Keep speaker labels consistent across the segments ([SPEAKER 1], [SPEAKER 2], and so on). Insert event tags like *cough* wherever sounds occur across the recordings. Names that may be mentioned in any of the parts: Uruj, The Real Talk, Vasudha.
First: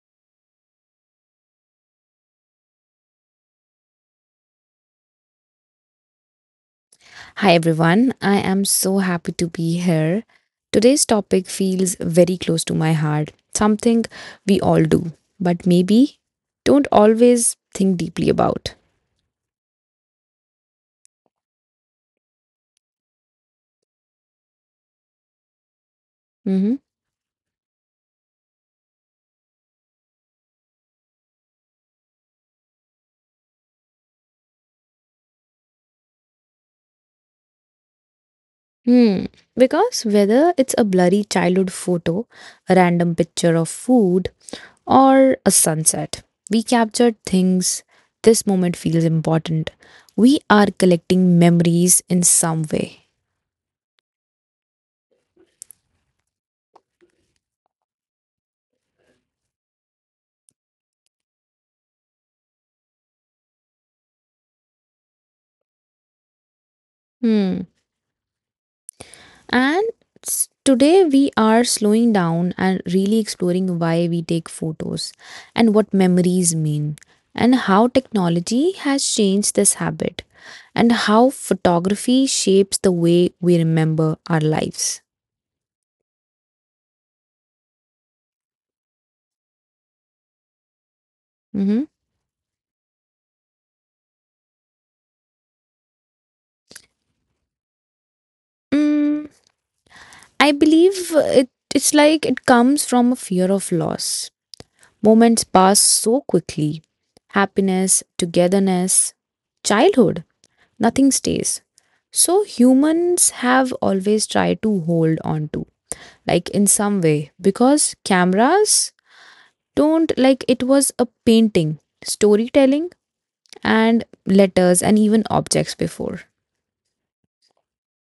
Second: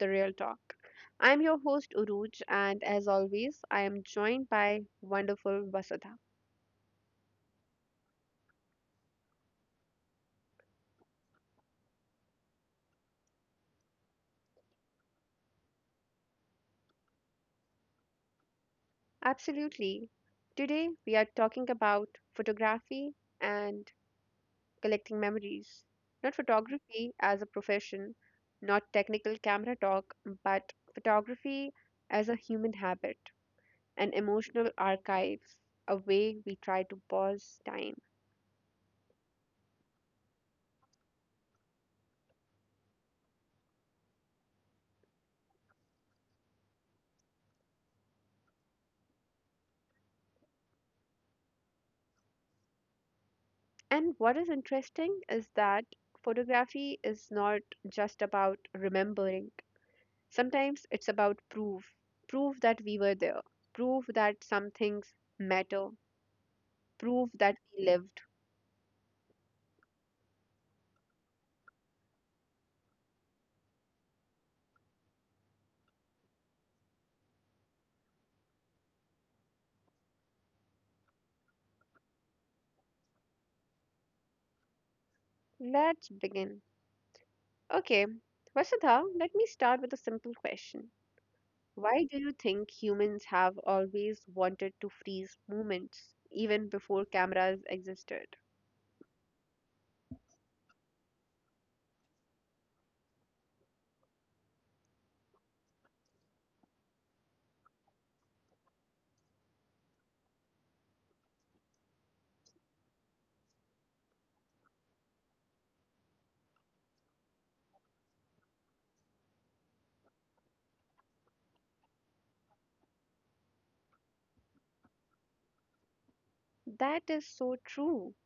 [SPEAKER 1] The Real Talk. I'm your host, Uruj, and as always, I am joined by wonderful Vasudha.
[SPEAKER 2] Hi everyone, I am so happy to be here. Today's topic feels very close to my heart, something we all do, but maybe don't always think deeply about.
[SPEAKER 1] Absolutely. Today, we are talking about photography and collecting memories. Not
[SPEAKER 2] hmm
[SPEAKER 1] photography as a profession, not technical camera talk, but photography as a human habit, an emotional archive, a way we try to pause time.
[SPEAKER 2] Hmm. Because whether it's a blurry childhood photo, a random picture of food, or a sunset, we captured things. This moment feels important. We are collecting memories in some way.
[SPEAKER 1] And what is interesting is that photography is not just about remembering. Sometimes it's about proof that we were there, proof that some things matter, proof that
[SPEAKER 2] Hmm.
[SPEAKER 1] we lived.
[SPEAKER 2] And today we are slowing down and really exploring why we take photos and what memories mean and how technology has changed this habit and how photography shapes the way we remember our lives.
[SPEAKER 1] Let's begin. Okay, Vasudha, let me start with a simple question.
[SPEAKER 2] Mhm.
[SPEAKER 1] Why do you think humans have always wanted to freeze moments even before cameras existed?
[SPEAKER 2] Mm, I believe it's like it comes from a fear of loss. Moments pass so quickly, happiness, togetherness, childhood, nothing stays. So humans have always tried to hold on to, like, in some way, because cameras don't, like it was a painting, storytelling, and letters and even objects before.
[SPEAKER 1] That is so true.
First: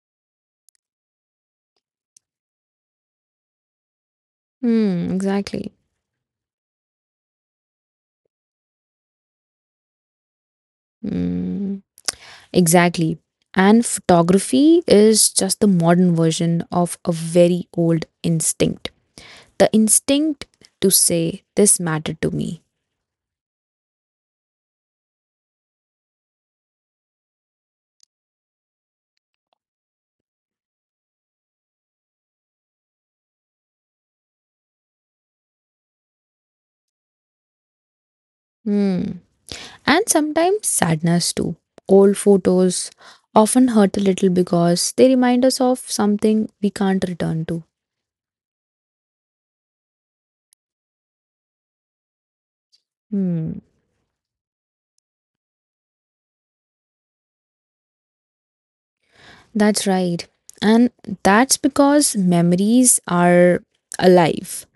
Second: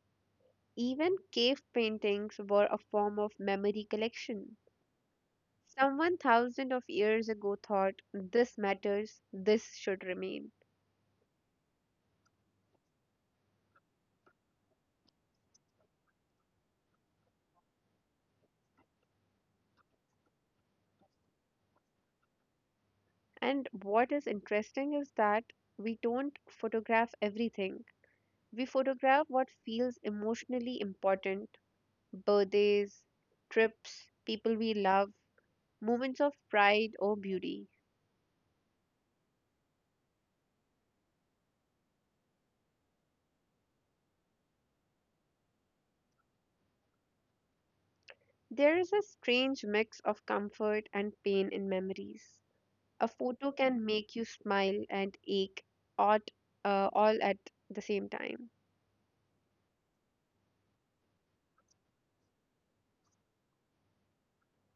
[SPEAKER 1] Even cave paintings were a form of memory collection.
[SPEAKER 2] Hmm, exactly.
[SPEAKER 1] Someone thousands of years ago thought, this matters, this should remain.
[SPEAKER 2] Hmm, exactly. And photography is just the modern version of a very old instinct. The instinct to say, this mattered to me.
[SPEAKER 1] And what is interesting is that we don't photograph everything. We photograph what feels emotionally important: birthdays, trips, people we love, moments of pride or beauty.
[SPEAKER 2] Hmm. And sometimes sadness too. Old photos often hurt a little because they remind us of something we can't return to.
[SPEAKER 1] There is a strange mix of comfort and pain in memories. A photo
[SPEAKER 2] Hmm,
[SPEAKER 1] can make you smile and ache at, all at the same time.
[SPEAKER 2] that's right. And that's because memories are alive.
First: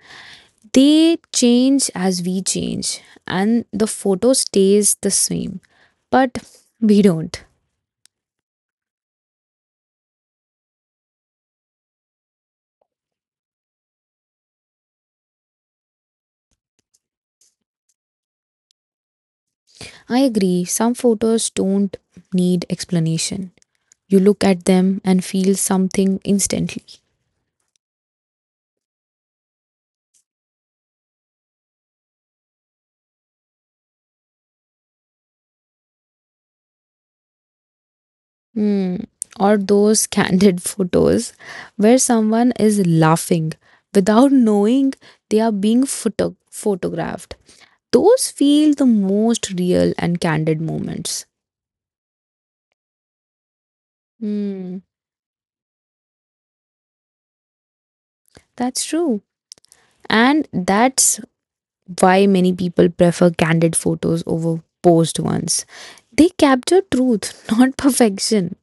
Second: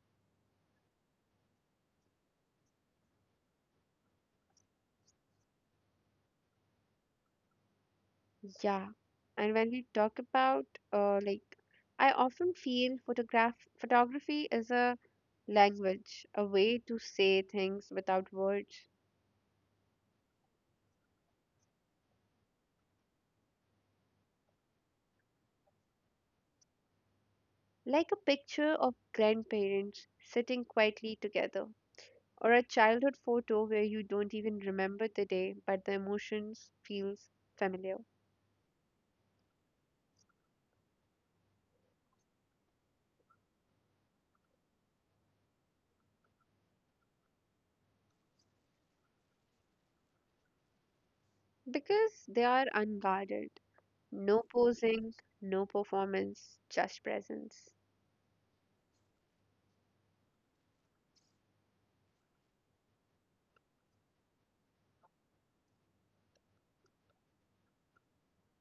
[SPEAKER 2] They change as we change, and the photo stays the same. But we don't.
[SPEAKER 1] Yeah. And when we talk about, like, I often feel photography is a language, a way to say things without words.
[SPEAKER 2] I agree, some photos don't need explanation. You look at them and feel something instantly.
[SPEAKER 1] Like a picture of grandparents sitting quietly together, or a childhood photo where you don't even remember the day, but the emotions feels familiar
[SPEAKER 2] Hmm. Or those candid *laughs* photos where someone is laughing without knowing they are being photographed. Those feel the most real and candid moments.
[SPEAKER 1] because they are unguarded. No
[SPEAKER 2] Hmm.
[SPEAKER 1] posing, no performance, just presence.
[SPEAKER 2] That's true. And that's why many people prefer candid photos over posed ones. They capture truth, *laughs* not perfection.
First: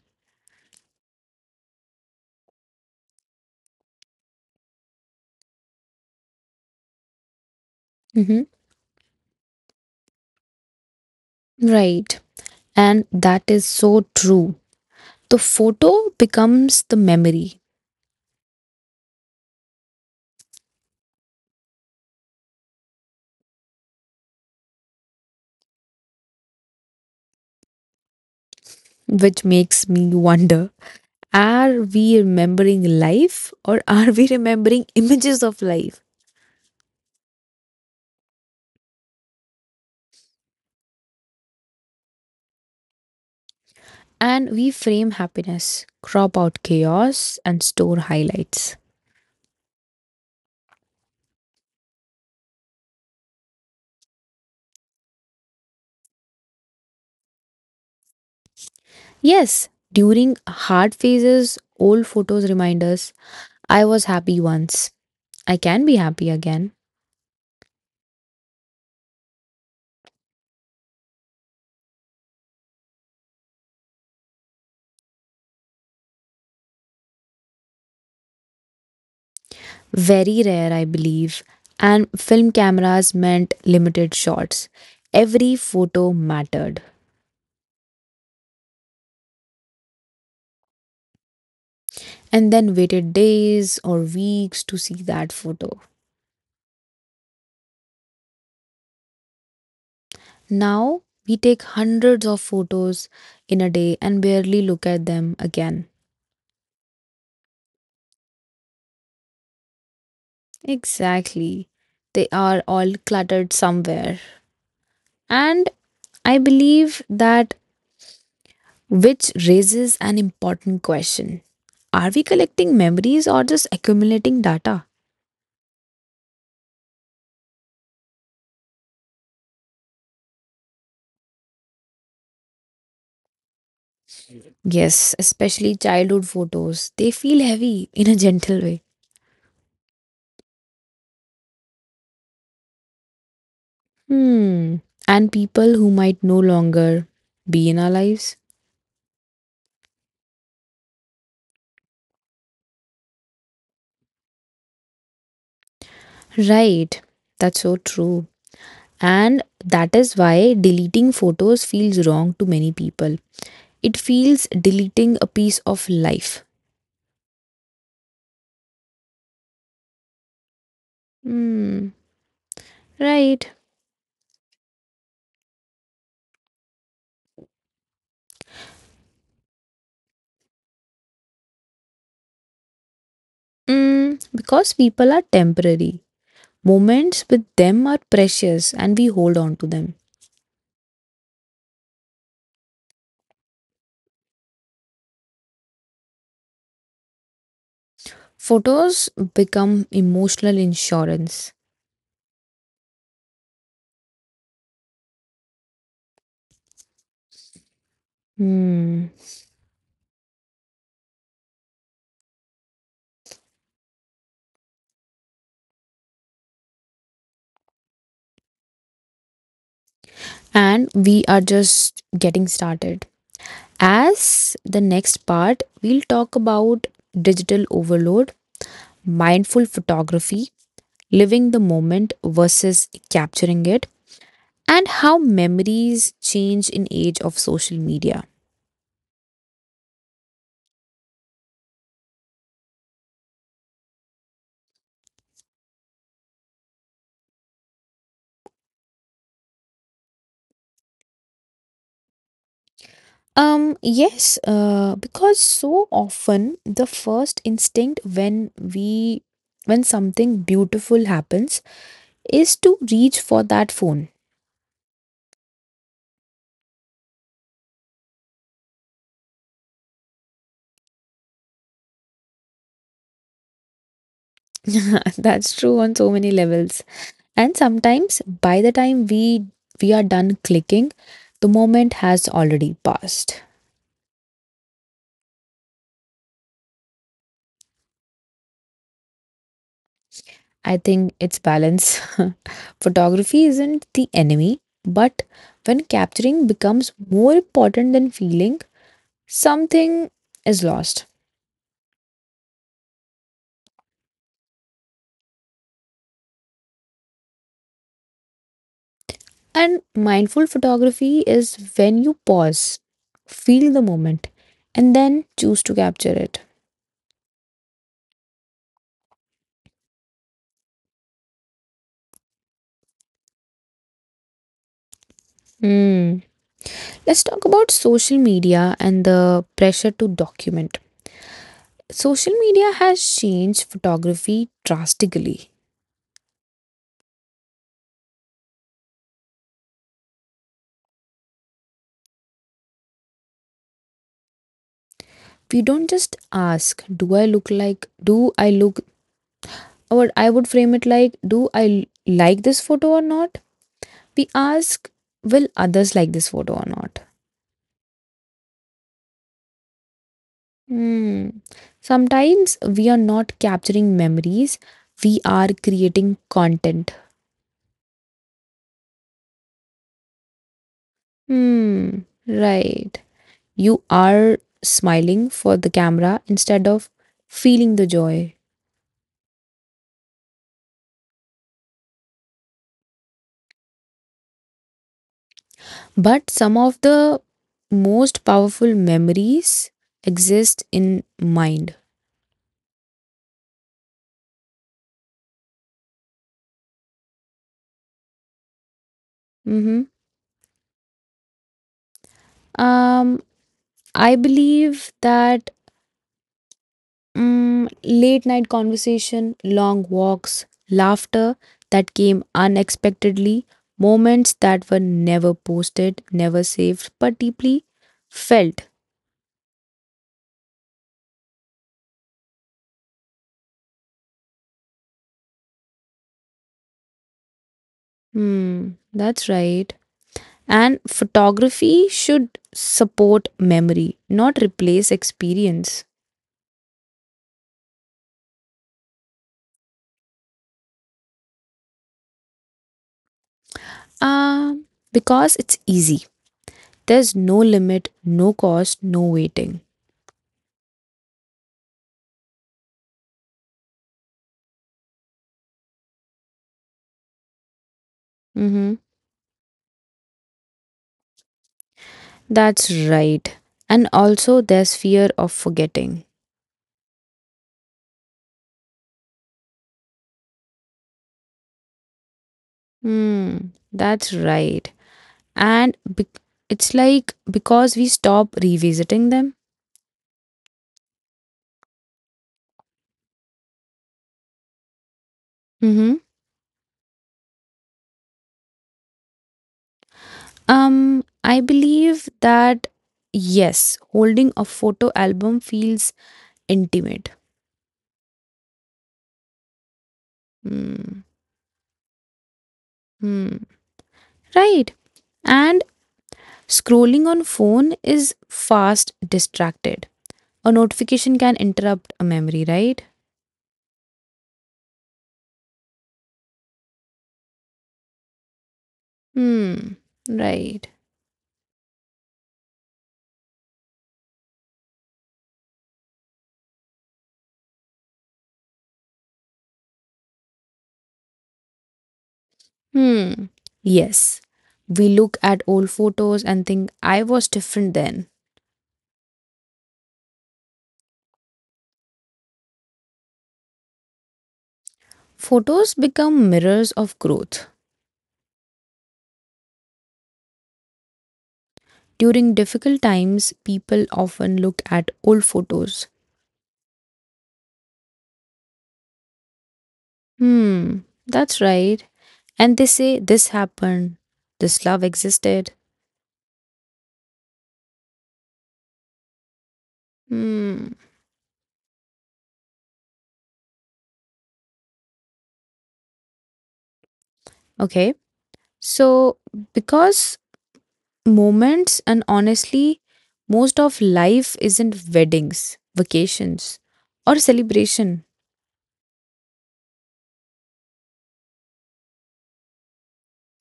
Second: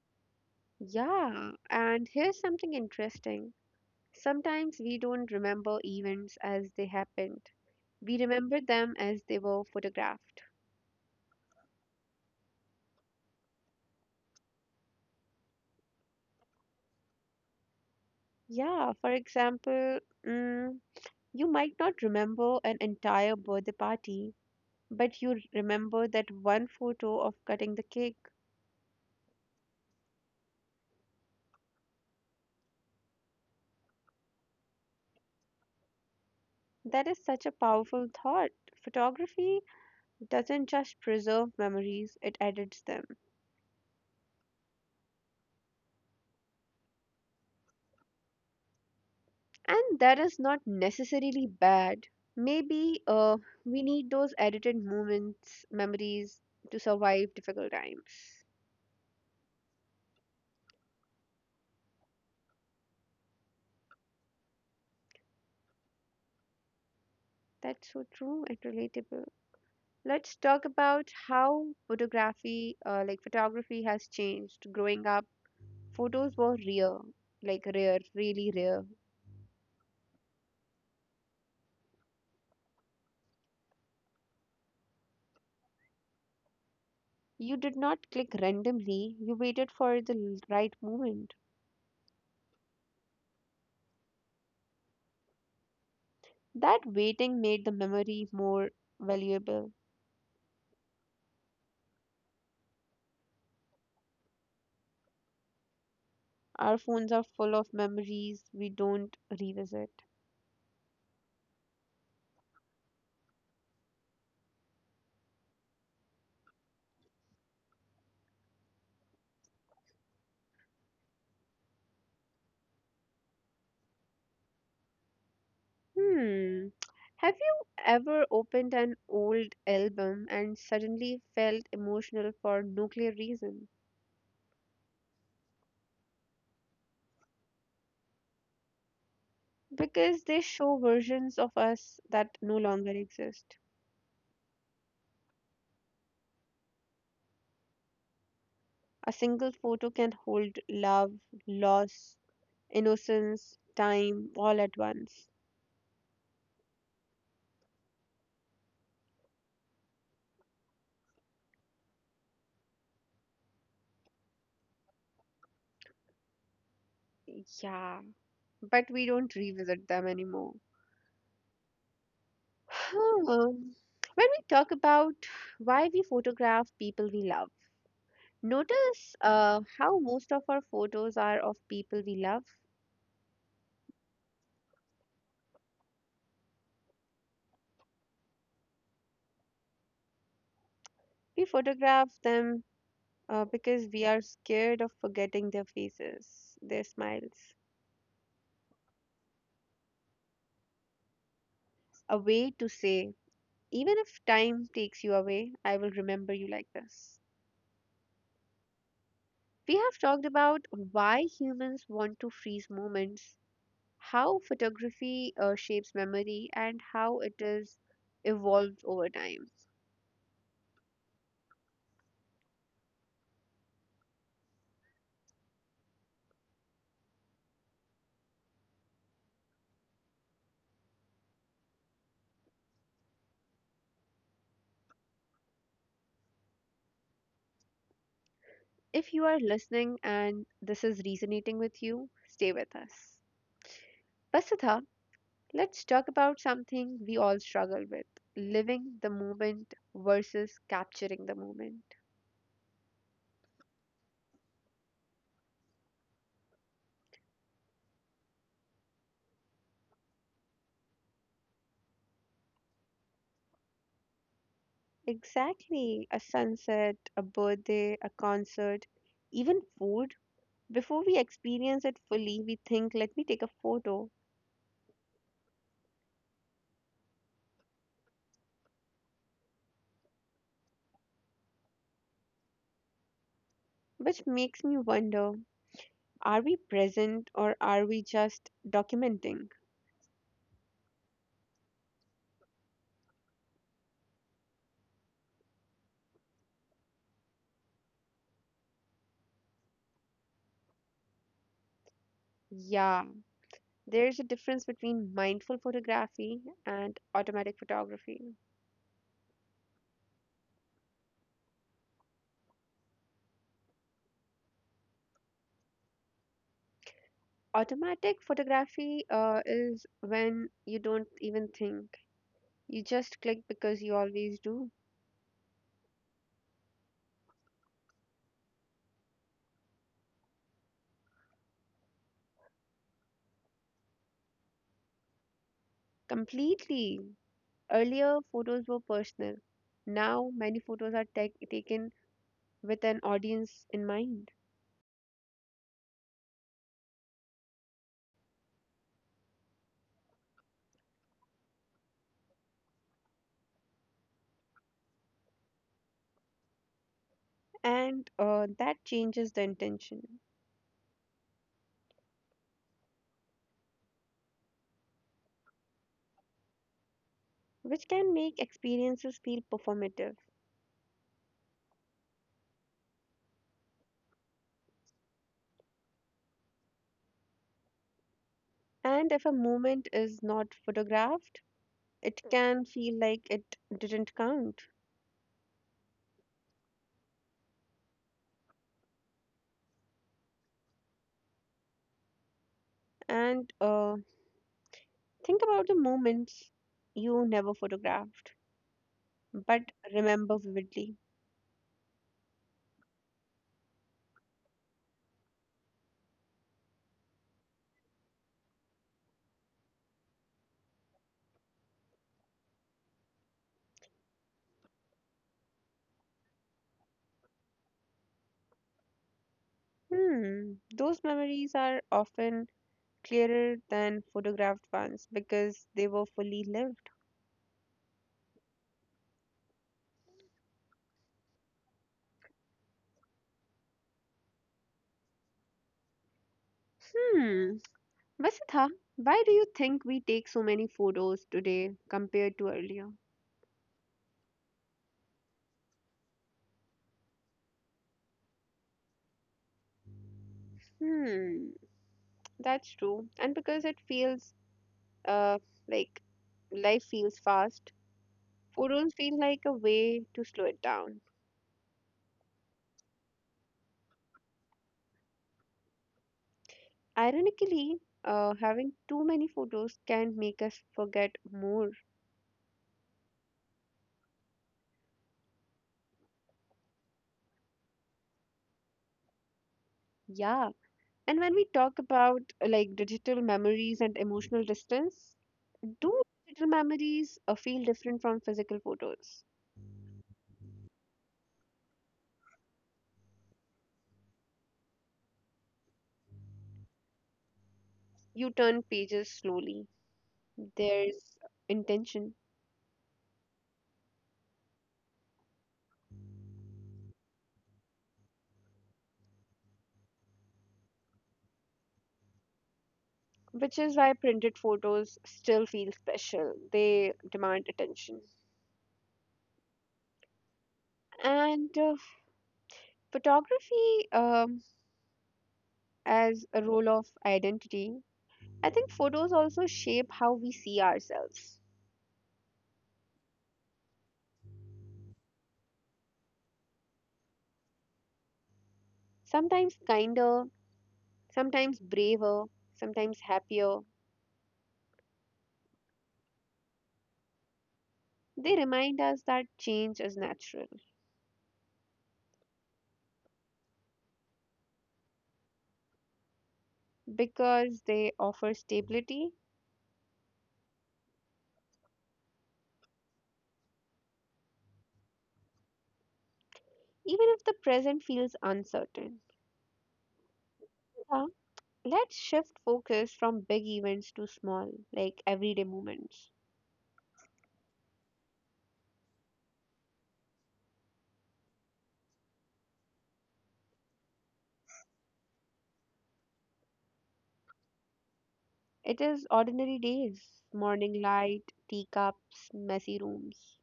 [SPEAKER 1] Yeah, and here's something interesting. Sometimes we don't remember events as they happened, we
[SPEAKER 2] hmm
[SPEAKER 1] remember them as they were photographed.
[SPEAKER 2] Right. And that is so true. The photo becomes the memory,
[SPEAKER 1] Yeah, for example, mm, you might not remember an entire birthday party, but you remember that one photo of cutting the cake.
[SPEAKER 2] which makes me wonder, are we remembering life or are we remembering images of life?
[SPEAKER 1] That is such a powerful thought. Photography doesn't just preserve memories, it edits them.
[SPEAKER 2] And we frame happiness, crop out chaos, and store highlights.
[SPEAKER 1] And that is not necessarily bad. Maybe we need those edited moments, memories to survive difficult times.
[SPEAKER 2] Yes, during hard phases, old photos remind us, I was happy once, I can be happy again.
[SPEAKER 1] That's so true and relatable. Let's talk about how photography, like photography, has changed. Growing up, photos were rare, like rare, really rare.
[SPEAKER 2] Very rare, I believe. And film cameras meant limited shots. Every photo mattered.
[SPEAKER 1] You did not click randomly, you waited for the right moment.
[SPEAKER 2] And then waited days or weeks to see that photo.
[SPEAKER 1] That waiting made the memory more valuable.
[SPEAKER 2] Now we take hundreds of photos in a day and barely look at them again.
[SPEAKER 1] Our phones are full of memories we don't revisit.
[SPEAKER 2] Exactly. They are all cluttered somewhere. And I believe that which raises an important question. Are we collecting memories or just accumulating data?
[SPEAKER 1] Hmm. Have you ever opened an old album and suddenly felt emotional for no clear reason?
[SPEAKER 2] Yes, especially childhood photos. They feel heavy in a gentle way.
[SPEAKER 1] Because they show versions of us that no longer exist.
[SPEAKER 2] Hmm. And people who might no longer be in our lives.
[SPEAKER 1] A single photo can hold love, loss, innocence, time all at once.
[SPEAKER 2] Right. That's so true. And that is why deleting photos feels wrong to many people. It feels deleting a piece of life.
[SPEAKER 1] Yeah, but we don't revisit them anymore.
[SPEAKER 2] Hmm,
[SPEAKER 1] Hmm.
[SPEAKER 2] right.
[SPEAKER 1] When we talk about why we photograph people we love, notice how most of our photos are of people we love.
[SPEAKER 2] Mm, because people are temporary. Moments with them are precious and we hold on to them.
[SPEAKER 1] We photograph them because we are scared of forgetting their faces, their smiles.
[SPEAKER 2] Photos become emotional insurance.
[SPEAKER 1] A way to say, even if time takes you away, I will remember you like this.
[SPEAKER 2] Hmm.
[SPEAKER 1] We have talked about why humans want to freeze moments, how photography shapes memory, and how it is evolved over time.
[SPEAKER 2] And we are just getting started. As the next part, we'll talk about digital overload, mindful photography, living the moment versus capturing it, and how memories change in age of social media.
[SPEAKER 1] If you are listening and this is resonating with you, stay with us. Vasudha, let's talk about something we all struggle with: living the moment versus capturing the moment.
[SPEAKER 2] Yes, because so often the first instinct when something beautiful happens is to reach for that phone.
[SPEAKER 1] Exactly. A sunset, a birthday, a concert, even food. Before we experience it fully, we think, let me take a photo,
[SPEAKER 2] *laughs* That's true on so many levels. And sometimes by the time we are done clicking, the moment has already passed.
[SPEAKER 1] which makes me wonder, are we present or are we just documenting?
[SPEAKER 2] I think it's balance. *laughs* Photography isn't the enemy, but when capturing becomes more important than feeling, something is lost.
[SPEAKER 1] Yeah, there's a difference between mindful photography and automatic photography.
[SPEAKER 2] And mindful photography is when you pause, feel the moment, and then choose to capture it.
[SPEAKER 1] Automatic photography is when you don't even think, you just click because you always do.
[SPEAKER 2] Hmm. Let's talk about social media and the pressure to document. Social media has changed photography drastically.
[SPEAKER 1] Completely. Earlier, photos were personal. Now, many photos are taken with an audience in mind.
[SPEAKER 2] We don't just ask, do I look like, do I look or I would frame it like, do I like this photo or not? We ask, will others like this photo or not?
[SPEAKER 1] And that changes the intention,
[SPEAKER 2] Hmm. Sometimes we are not capturing memories, we are creating content.
[SPEAKER 1] which can make experiences feel performative.
[SPEAKER 2] Hmm. Right. You are smiling for the camera instead of feeling the joy.
[SPEAKER 1] And if a moment is not photographed, it can feel like it didn't count.
[SPEAKER 2] But some of the most powerful memories exist in mind.
[SPEAKER 1] And think about the moments you never photographed but
[SPEAKER 2] hmm
[SPEAKER 1] remember vividly.
[SPEAKER 2] Um, I believe that late night conversation, long walks, laughter that came unexpectedly, moments that were never posted, never saved, but deeply felt.
[SPEAKER 1] Hmm, those memories are often clearer than photographed ones because they were fully lived.
[SPEAKER 2] Hmm, that's right. And photography should support memory, not replace experience.
[SPEAKER 1] Hmm, Vasudha, why do you think we take so many photos today compared to earlier?
[SPEAKER 2] Um, because it's easy. There's no limit, no cost, no waiting.
[SPEAKER 1] Hmm, that's true. And because it feels uh, like life feels fast,
[SPEAKER 2] Mm-hmm.
[SPEAKER 1] photos feel like a way to slow it down.
[SPEAKER 2] That's right. And also, there's fear of forgetting.
[SPEAKER 1] Ironically, having too many photos can make us forget more.
[SPEAKER 2] Hmm, that's right. And it's like because we stop revisiting them.
[SPEAKER 1] Yeah. And when we talk about like digital memories and emotional distance,
[SPEAKER 2] Mm-hmm.
[SPEAKER 1] do digital memories feel different from physical photos?
[SPEAKER 2] I believe that Yes, holding a photo album feels intimate.
[SPEAKER 1] You turn pages slowly.
[SPEAKER 2] Hmm.
[SPEAKER 1] There's intention,
[SPEAKER 2] Hmm. Right. And scrolling on phone is fast distracted. A notification can interrupt a memory, right?
[SPEAKER 1] which is why printed photos still feel special. They demand attention.
[SPEAKER 2] Hmm. Right.
[SPEAKER 1] And photography as a role of identity, I think photos also shape how we see ourselves.
[SPEAKER 2] Hmm. Yes. We look at old photos and think, I was different then.
[SPEAKER 1] Sometimes kinder, sometimes braver, sometimes happier.
[SPEAKER 2] Photos become mirrors of growth.
[SPEAKER 1] They remind us that change is natural
[SPEAKER 2] During difficult times, people often look at old photos.
[SPEAKER 1] because they offer stability,
[SPEAKER 2] Hmm, that's right. And they say, this happened, this love existed.
[SPEAKER 1] even if the present feels uncertain.
[SPEAKER 2] Hmm,
[SPEAKER 1] Yeah. Let's shift focus from big events to small, like everyday moments.
[SPEAKER 2] okay. So, because moments and honestly, most of life isn't weddings, vacations, or celebration.
[SPEAKER 1] It is ordinary days, morning light, teacups, messy rooms.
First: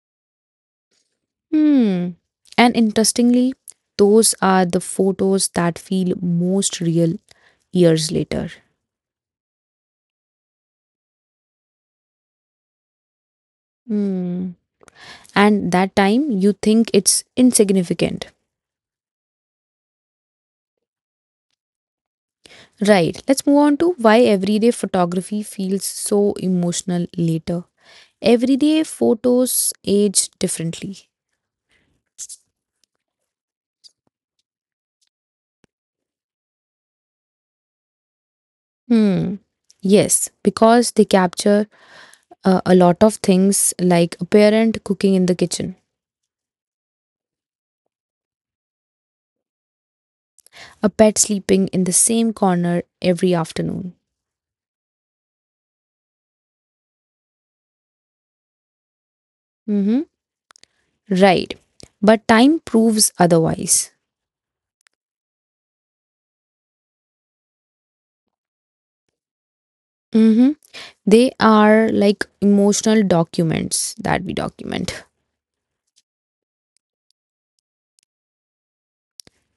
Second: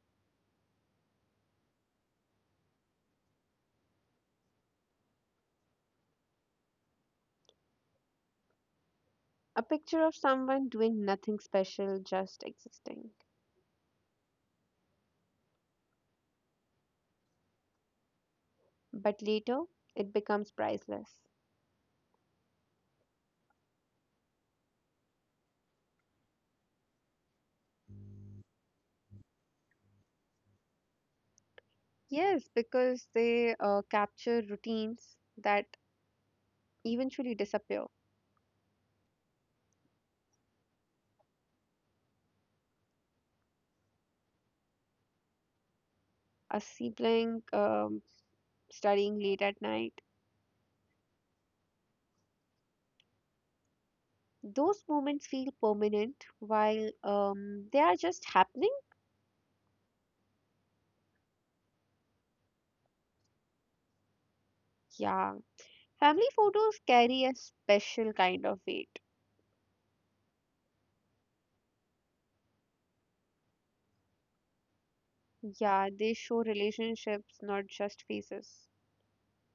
[SPEAKER 2] Hmm. And interestingly, those are the photos that feel most real years later.
[SPEAKER 1] A picture of someone doing nothing special, just existing.
[SPEAKER 2] Hmm. And that time you think it's insignificant.
[SPEAKER 1] But later, it becomes priceless.
[SPEAKER 2] Right. Let's move on to why everyday photography feels so emotional later. Everyday photos age differently.
[SPEAKER 1] Yes, because they capture routines that eventually disappear.
[SPEAKER 2] Hmm. Yes, because they capture a lot of things like a parent cooking in the kitchen,
[SPEAKER 1] A sibling studying late at night.
[SPEAKER 2] a pet sleeping in the same corner every afternoon.
[SPEAKER 1] Those moments feel permanent while they are just happening.
[SPEAKER 2] Mhm. Right. But time proves otherwise.
[SPEAKER 1] Yeah. Family photos carry a special kind of weight.
[SPEAKER 2] Mm-hmm. They are like emotional documents that we document.
[SPEAKER 1] Yeah, they show relationships, not just faces.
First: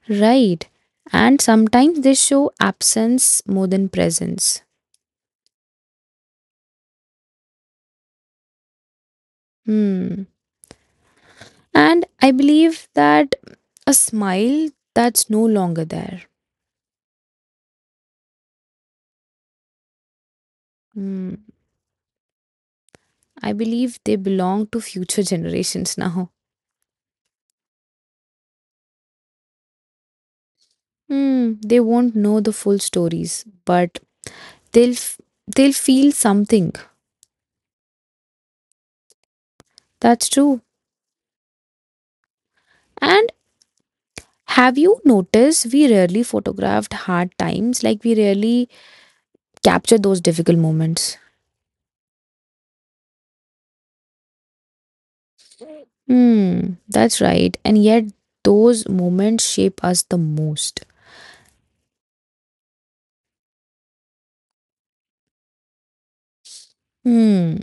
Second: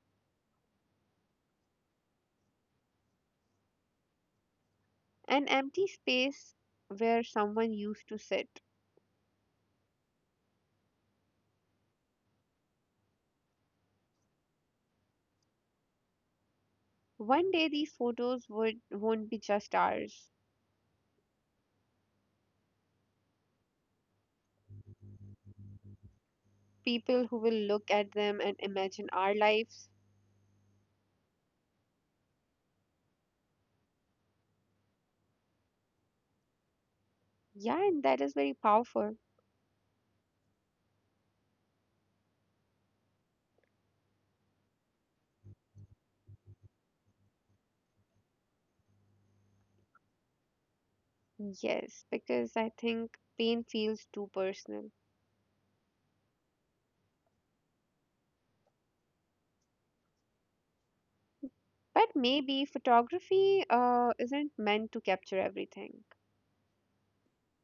[SPEAKER 2] Right. And sometimes they show absence more than presence.
[SPEAKER 1] An empty space where someone used to sit.
[SPEAKER 2] Hmm. And I believe that A smile that's no longer there.
[SPEAKER 1] One day these photos would won't be just ours.
[SPEAKER 2] Hmm. I believe they belong to future *laughs* generations now.
[SPEAKER 1] People who will look at them and imagine our lives.
[SPEAKER 2] Hmm. They won't know the full stories, but they'll f- they'll feel something.
[SPEAKER 1] Yeah, and that is very powerful.
[SPEAKER 2] That's true. And have you noticed we rarely photographed hard times? Like, we rarely capture those difficult moments.
[SPEAKER 1] Yes, because I think pain feels too personal.
[SPEAKER 2] Hmm, that's right. And yet, those moments shape us the most.
[SPEAKER 1] But maybe photography isn't meant to capture everything.
[SPEAKER 2] Hmm,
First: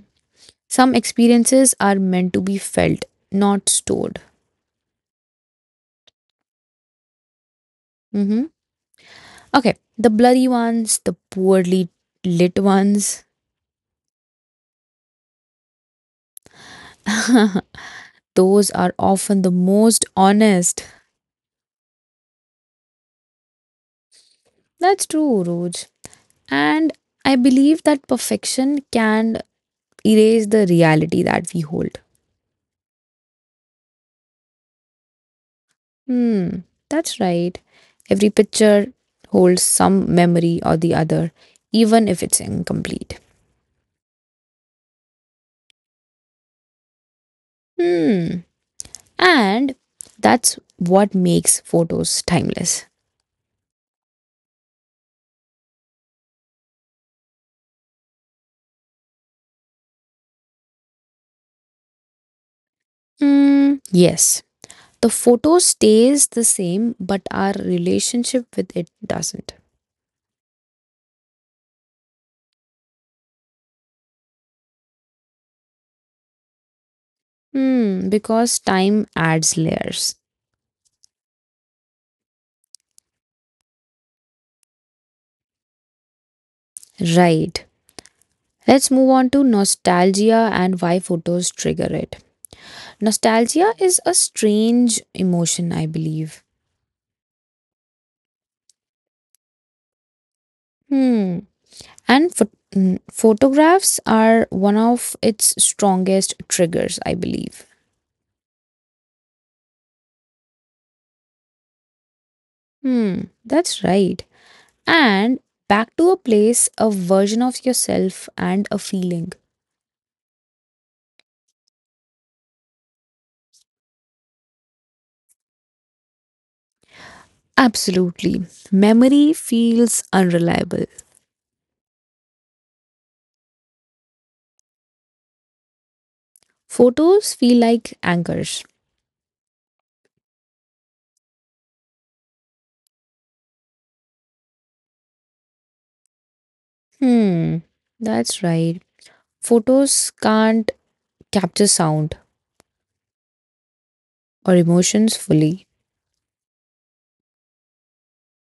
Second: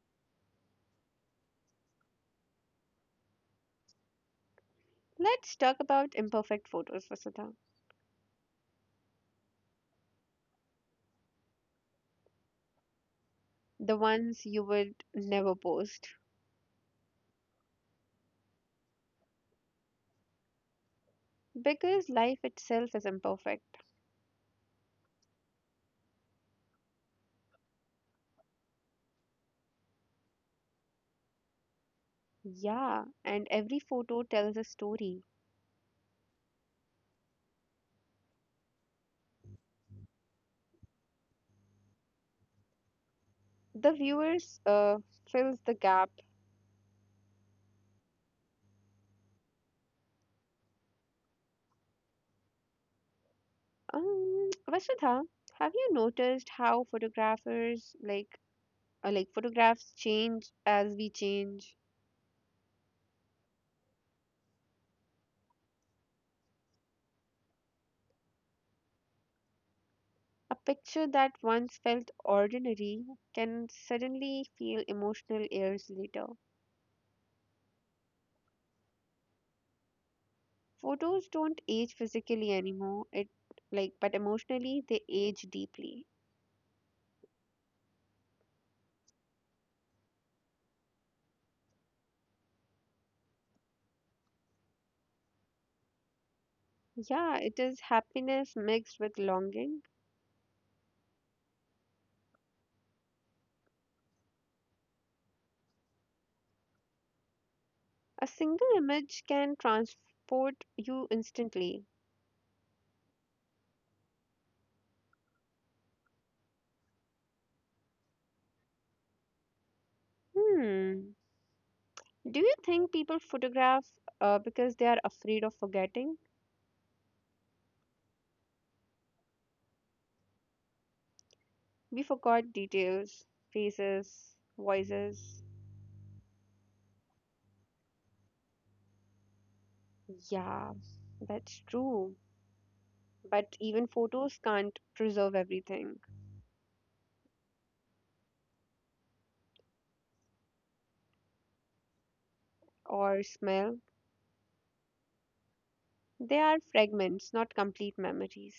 [SPEAKER 2] some experiences are meant to be felt, not stored.
[SPEAKER 1] Let's talk about imperfect photos, Vasudha.
[SPEAKER 2] Mm-hmm. Okay, the blurry ones, the poorly lit ones,
[SPEAKER 1] The ones you would never post.
[SPEAKER 2] *laughs* those are often the most honest.
[SPEAKER 1] Because life itself is imperfect.
[SPEAKER 2] That's true, Roj. And I believe that Perfection can erase the reality that we hold.
[SPEAKER 1] Yeah, and every photo tells a story.
[SPEAKER 2] Hmm, that's right. Every picture holds some memory or the other, even if it's incomplete.
[SPEAKER 1] The viewers fills the gap.
[SPEAKER 2] Hmm, and that's what makes photos timeless.
[SPEAKER 1] Vasudha, have you noticed how photographers like photographs change as we change?
[SPEAKER 2] Hmm, yes. The photo stays the same, but our relationship with it doesn't.
[SPEAKER 1] A picture that once felt ordinary can suddenly feel emotional years later.
[SPEAKER 2] Hmm, because time adds layers.
[SPEAKER 1] Photos don't age physically anymore. It like but emotionally they age deeply.
[SPEAKER 2] Right. Let's move on to nostalgia and why photos trigger it. Nostalgia is a strange emotion, I believe.
[SPEAKER 1] Yeah, it is happiness mixed with longing.
[SPEAKER 2] Hmm. And photographs are one of its strongest triggers, I believe.
[SPEAKER 1] A single image can transport you instantly.
[SPEAKER 2] Hmm. That's right. And back to a place, a version of yourself, and a feeling.
[SPEAKER 1] Hmm. Do you think people photograph because they are afraid of forgetting?
[SPEAKER 2] Absolutely. Memory feels unreliable.
[SPEAKER 1] We forgot details, faces, voices.
[SPEAKER 2] Photos feel like anchors.
[SPEAKER 1] Yeah, that's true. But even photos can't preserve everything,
[SPEAKER 2] Hmm. That's right. Photos can't capture sound
[SPEAKER 1] or smell.
[SPEAKER 2] or emotions fully.
[SPEAKER 1] They are fragments, not complete memories.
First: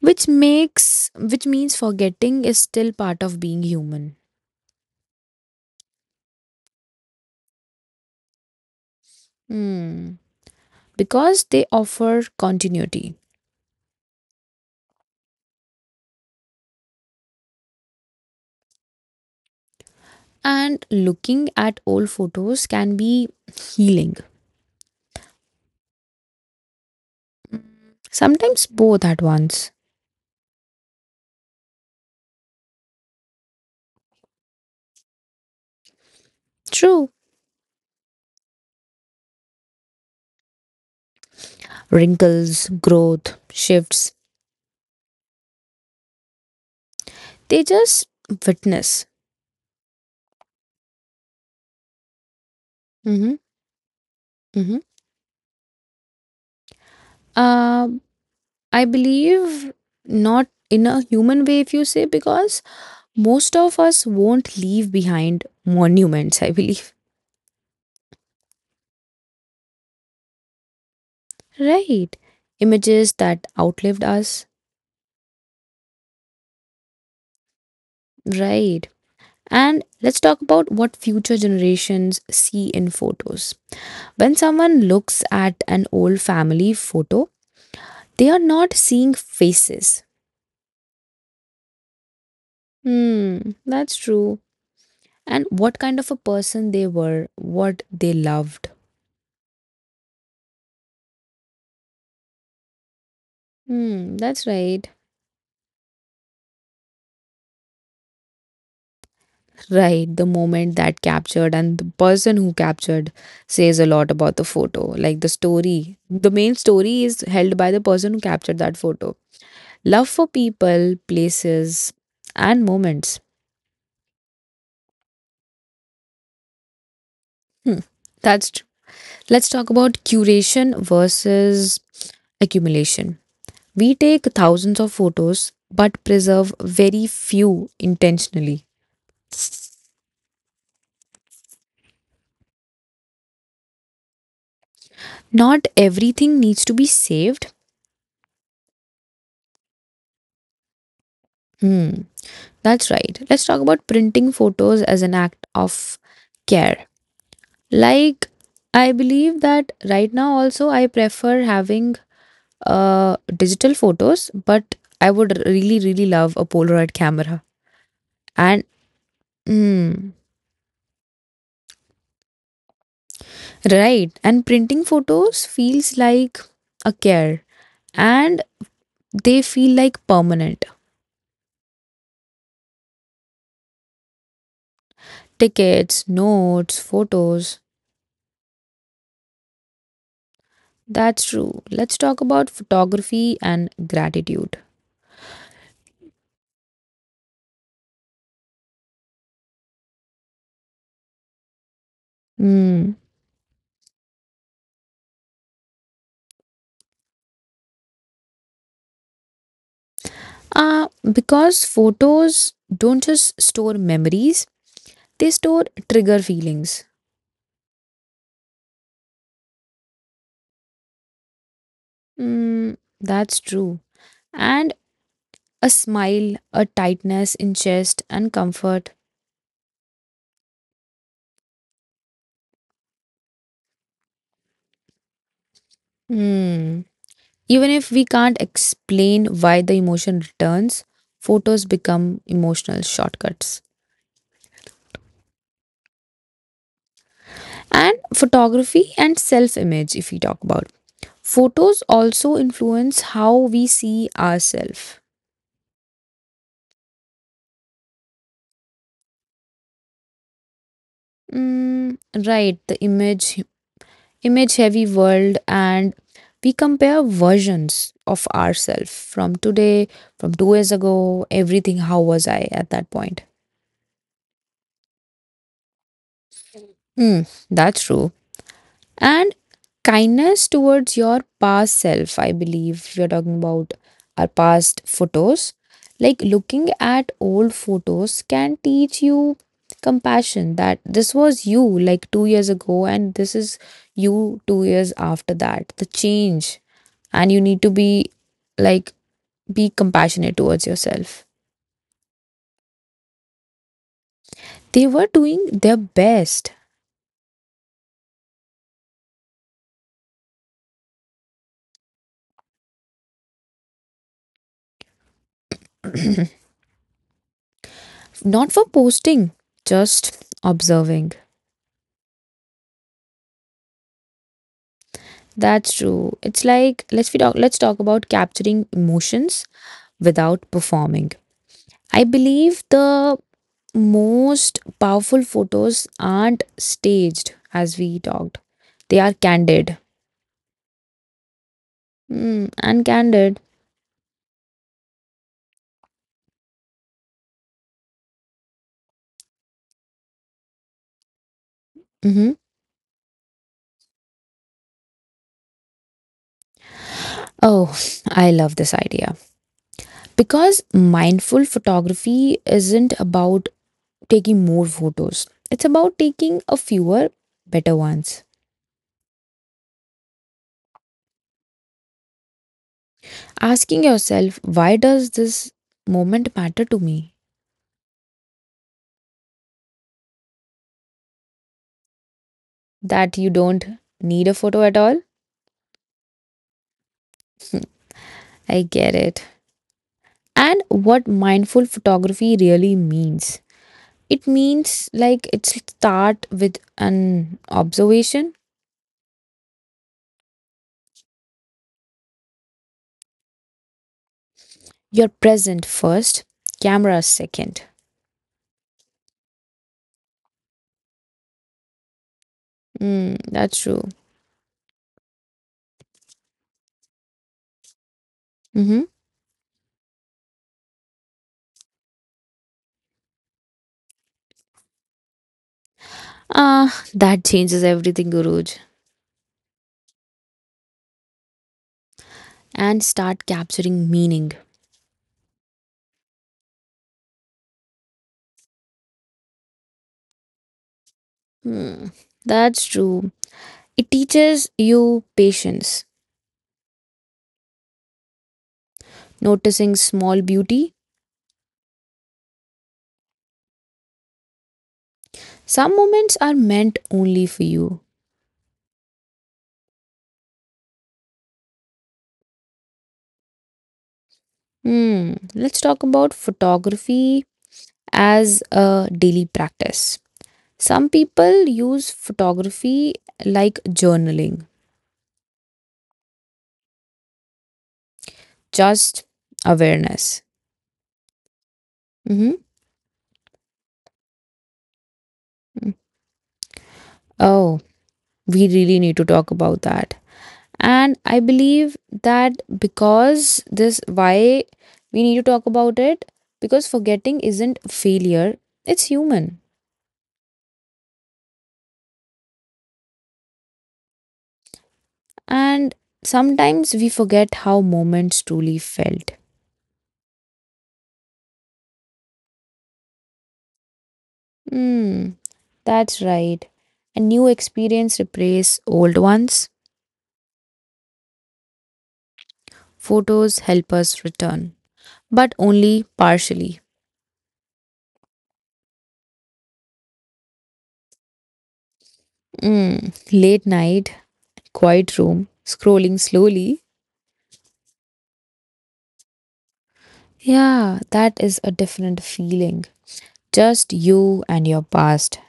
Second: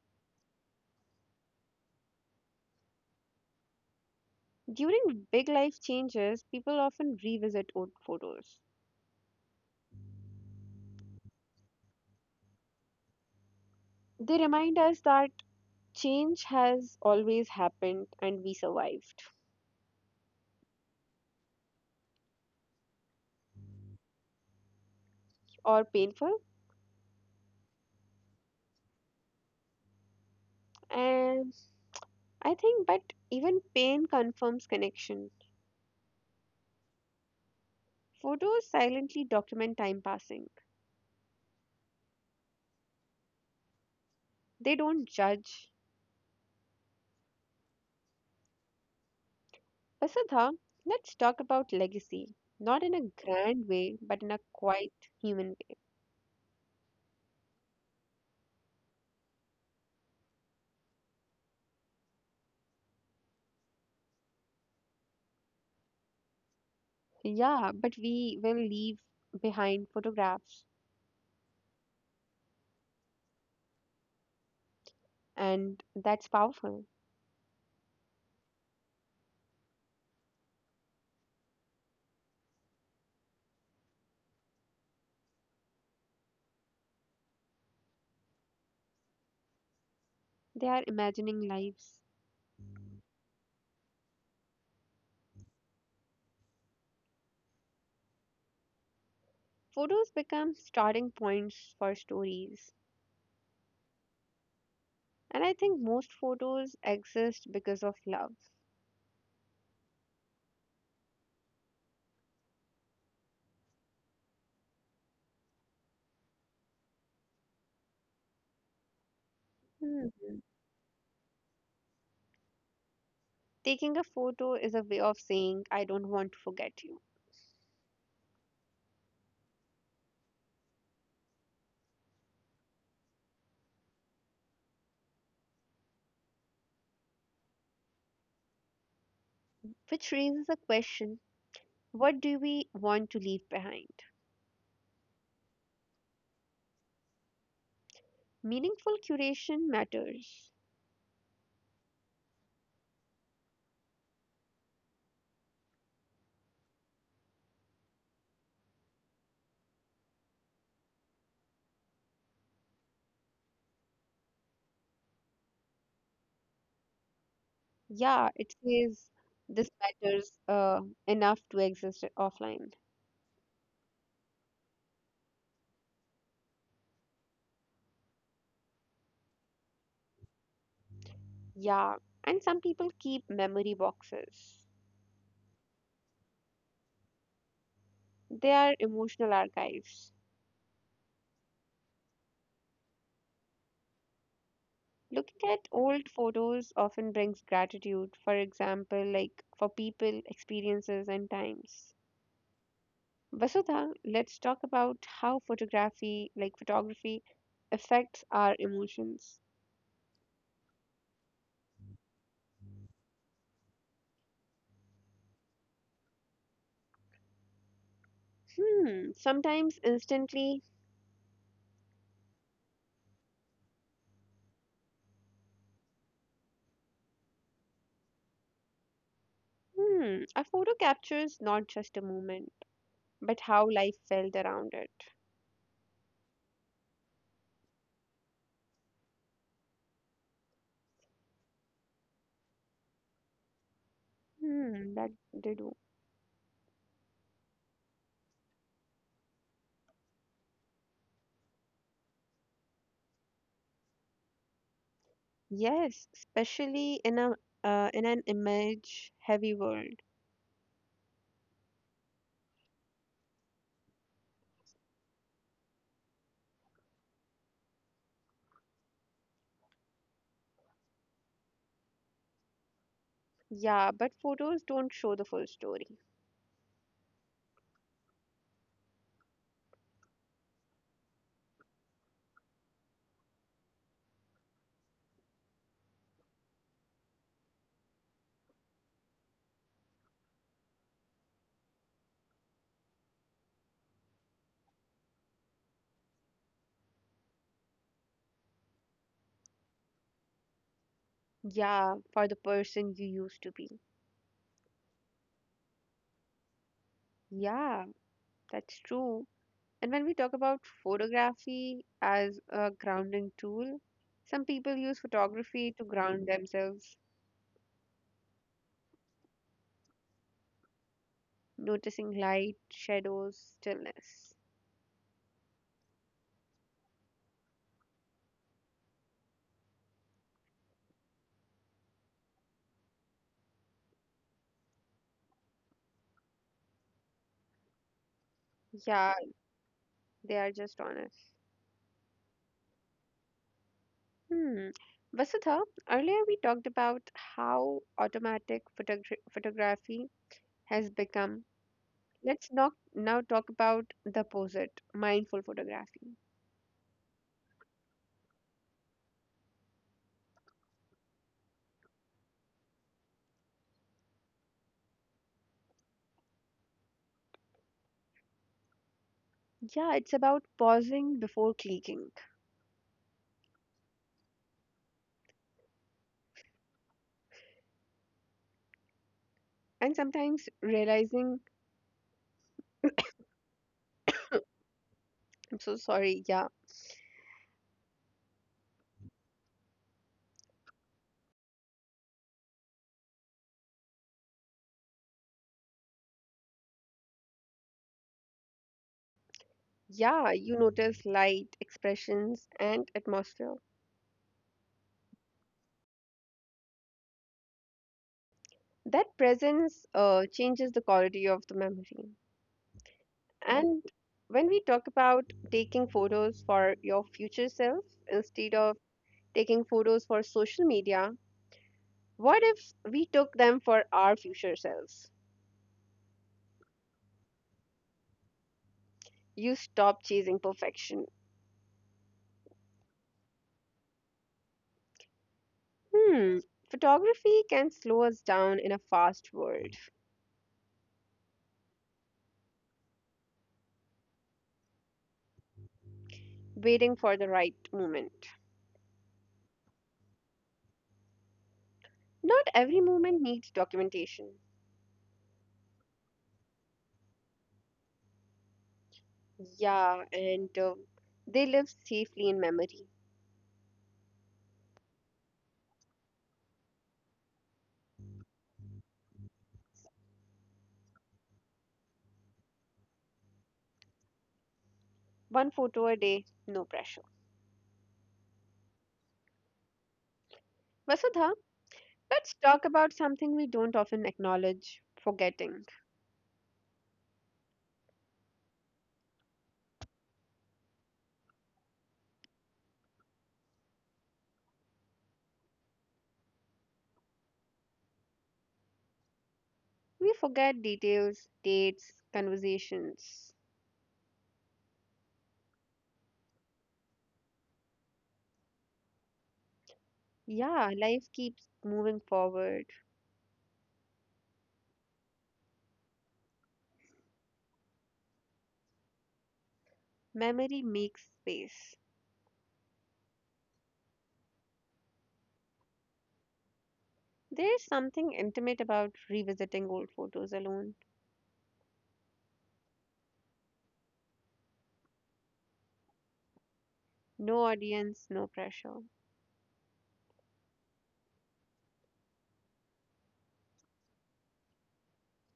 [SPEAKER 2] Which means forgetting is still part of being human.
[SPEAKER 1] During big life changes, people often revisit old photos.
[SPEAKER 2] Hmm. Because they offer continuity.
[SPEAKER 1] They remind us that change has always happened and we survived,
[SPEAKER 2] And looking at old photos can be healing,
[SPEAKER 1] or painful.
[SPEAKER 2] sometimes both at once.
[SPEAKER 1] And I think but even pain confirms connection.
[SPEAKER 2] True.
[SPEAKER 1] Photos silently document time passing.
[SPEAKER 2] Wrinkles, growth, shifts,
[SPEAKER 1] They don't judge.
[SPEAKER 2] they just witness.
[SPEAKER 1] Vasudha, let's talk about legacy, not in a
[SPEAKER 2] Mm-hmm,
[SPEAKER 1] grand way but in a
[SPEAKER 2] mm-hmm.
[SPEAKER 1] quiet human
[SPEAKER 2] Uh, I believe, not in a human way if you say, because most of us won't leave behind monuments, I believe.
[SPEAKER 1] way. Yeah, but we will leave behind photographs,
[SPEAKER 2] Right. Images that outlived us.
[SPEAKER 1] and that's powerful.
[SPEAKER 2] Right. And let's talk about what future generations see in photos. When someone looks at an old family photo, they are not seeing faces.
[SPEAKER 1] They are imagining lives.
[SPEAKER 2] Hmm, that's true. And what kind of a person they were, what they loved.
[SPEAKER 1] Photos become starting points for stories.
[SPEAKER 2] Hmm, that's right.
[SPEAKER 1] And I think most photos exist because of love.
[SPEAKER 2] Right, the moment that captured and the person who captured says a lot about the photo, like the story. The main story is held by the person who captured that photo.
[SPEAKER 1] Hmm.
[SPEAKER 2] Love for people, places, and moments.
[SPEAKER 1] Taking a photo is a way of saying, I don't want to forget you.
[SPEAKER 2] Hmm, that's true. Let's talk about curation versus accumulation. We take thousands of photos but preserve very few intentionally.
[SPEAKER 1] Which raises a question, what do we want to leave behind?
[SPEAKER 2] Not everything needs to be saved.
[SPEAKER 1] Meaningful curation matters.
[SPEAKER 2] Hmm. That's right. Let's talk about printing photos as an act of care. Like, I believe that right now also I prefer having digital photos, but I would really, really love a Polaroid camera.
[SPEAKER 1] Yeah, it
[SPEAKER 2] And,
[SPEAKER 1] says this
[SPEAKER 2] mm,
[SPEAKER 1] matters enough to exist offline.
[SPEAKER 2] right. And printing photos feels like a care and they feel like permanent.
[SPEAKER 1] Yeah, and some people keep memory boxes,
[SPEAKER 2] Tickets, notes, photos.
[SPEAKER 1] they are emotional archives.
[SPEAKER 2] That's true. Let's talk about photography and gratitude.
[SPEAKER 1] Looking at old photos often brings gratitude, for example, like for people, experiences, and times.
[SPEAKER 2] Hmm.
[SPEAKER 1] Vasudha, let's talk about how photography, like photography, affects our emotions.
[SPEAKER 2] Because photos don't just store memories, they store trigger feelings.
[SPEAKER 1] Hmm, sometimes instantly,
[SPEAKER 2] Mm, that's true. And a smile, a tightness in chest, and comfort.
[SPEAKER 1] a photo captures not just a moment, but how life felt around it.
[SPEAKER 2] Hmm. Even if we can't explain why the emotion returns, photos become emotional shortcuts.
[SPEAKER 1] Hmm, that they do.
[SPEAKER 2] And photography and self image, if we talk about. Photos also influence how we see ourselves.
[SPEAKER 1] Yes, especially in a in an image heavy world.
[SPEAKER 2] Mm, right, the image heavy world and we compare versions of ourselves from today, from 2 years ago, everything. How was I at that point?
[SPEAKER 1] Yeah, but photos don't show the full story.
[SPEAKER 2] Hmm, that's true. And kindness towards your past self, I believe we are talking about our past photos. Like looking at old photos can teach you compassion that this was you like 2 years ago, and this is you 2 years after that. The change, and you need to like be compassionate towards yourself.
[SPEAKER 1] Yeah, for the person you used to be.
[SPEAKER 2] They were doing their best.
[SPEAKER 1] Yeah, that's true. And when we talk about photography as a grounding tool, some people use photography to ground
[SPEAKER 2] *clears throat*
[SPEAKER 1] themselves,
[SPEAKER 2] Not for posting, just observing.
[SPEAKER 1] noticing light, shadows, stillness.
[SPEAKER 2] That's true. It's like, let's talk about capturing emotions without performing. I believe the most powerful photos aren't staged, as we talked. They are
[SPEAKER 1] Yeah,
[SPEAKER 2] candid.
[SPEAKER 1] they are just honest.
[SPEAKER 2] Mm. And candid.
[SPEAKER 1] Hmm. Vasudha, earlier we talked about how automatic photography has become.
[SPEAKER 2] Hmm.
[SPEAKER 1] Let's not now talk about the opposite, mindful photography.
[SPEAKER 2] Oh, *laughs* I love this idea, because mindful photography isn't about taking more photos, it's about taking a fewer better ones.
[SPEAKER 1] Yeah, it's about pausing before clicking
[SPEAKER 2] Asking yourself, why does this moment matter to me?
[SPEAKER 1] and sometimes realizing,
[SPEAKER 2] That you don't need a photo at all.
[SPEAKER 1] I'm so sorry, yeah,
[SPEAKER 2] I get it. And what mindful photography really means, it means like, it start with an observation.
[SPEAKER 1] yeah, you notice light, expressions, and atmosphere.
[SPEAKER 2] You're present first, camera second.
[SPEAKER 1] That presence changes the quality of the memory.
[SPEAKER 2] Mm, that's
[SPEAKER 1] And
[SPEAKER 2] true.
[SPEAKER 1] when we talk about taking photos for your future self instead of
[SPEAKER 2] Hmm.
[SPEAKER 1] taking photos for social media, what if we took them for our future selves?
[SPEAKER 2] Ah, that changes everything, Guruj.
[SPEAKER 1] You stop chasing perfection.
[SPEAKER 2] And start capturing meaning.
[SPEAKER 1] Hmm, photography can slow us down in a fast world,
[SPEAKER 2] Hmm, that's true. It teaches you patience,
[SPEAKER 1] waiting for the right moment.
[SPEAKER 2] noticing small beauty.
[SPEAKER 1] Not every moment needs documentation.
[SPEAKER 2] Some moments are meant only for you.
[SPEAKER 1] Yeah, and they live safely in memory.
[SPEAKER 2] Hmm, let's talk about photography as a daily practice. Some people use photography like journaling,
[SPEAKER 1] One photo a day, no pressure.
[SPEAKER 2] just awareness.
[SPEAKER 1] Vasudha, let's
[SPEAKER 2] Mm-hmm.
[SPEAKER 1] talk about something we don't often acknowledge: forgetting.
[SPEAKER 2] Oh, we really need to talk about that. And I believe that, because this why we need to talk about it, because forgetting isn't failure, it's human.
[SPEAKER 1] We forget details, dates, conversations.
[SPEAKER 2] And sometimes we forget how moments truly felt.
[SPEAKER 1] Yeah, life keeps moving forward.
[SPEAKER 2] Hmm, that's right. A new experience replaces old ones.
[SPEAKER 1] Memory makes space.
[SPEAKER 2] Photos help us return, but only partially.
[SPEAKER 1] There's something intimate about revisiting old photos alone.
[SPEAKER 2] Mm, late night, quiet room, scrolling slowly.
[SPEAKER 1] No audience, no pressure.
[SPEAKER 2] Yeah, that is a different feeling. Just you and your past.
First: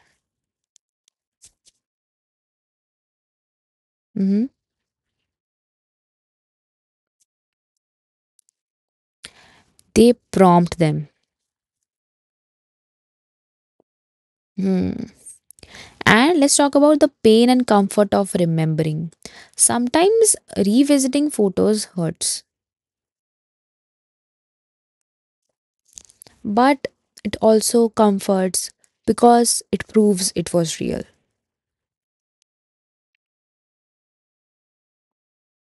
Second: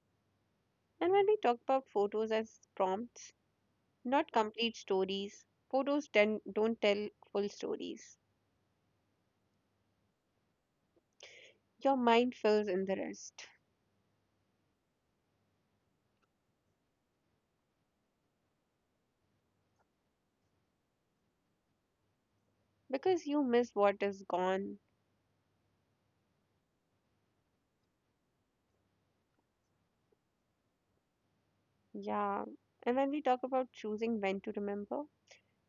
[SPEAKER 1] And when we talk about photos as prompts, not
[SPEAKER 2] Mhm.
[SPEAKER 1] complete stories, photos don't tell full stories.
[SPEAKER 2] They prompt them.
[SPEAKER 1] Your mind fills in the rest
[SPEAKER 2] Hmm. And let's talk about the pain and comfort of remembering. Sometimes revisiting photos hurts,
[SPEAKER 1] because you miss what is gone.
[SPEAKER 2] but it also comforts because it proves it was real.
[SPEAKER 1] Yeah. And when we talk about choosing when to remember,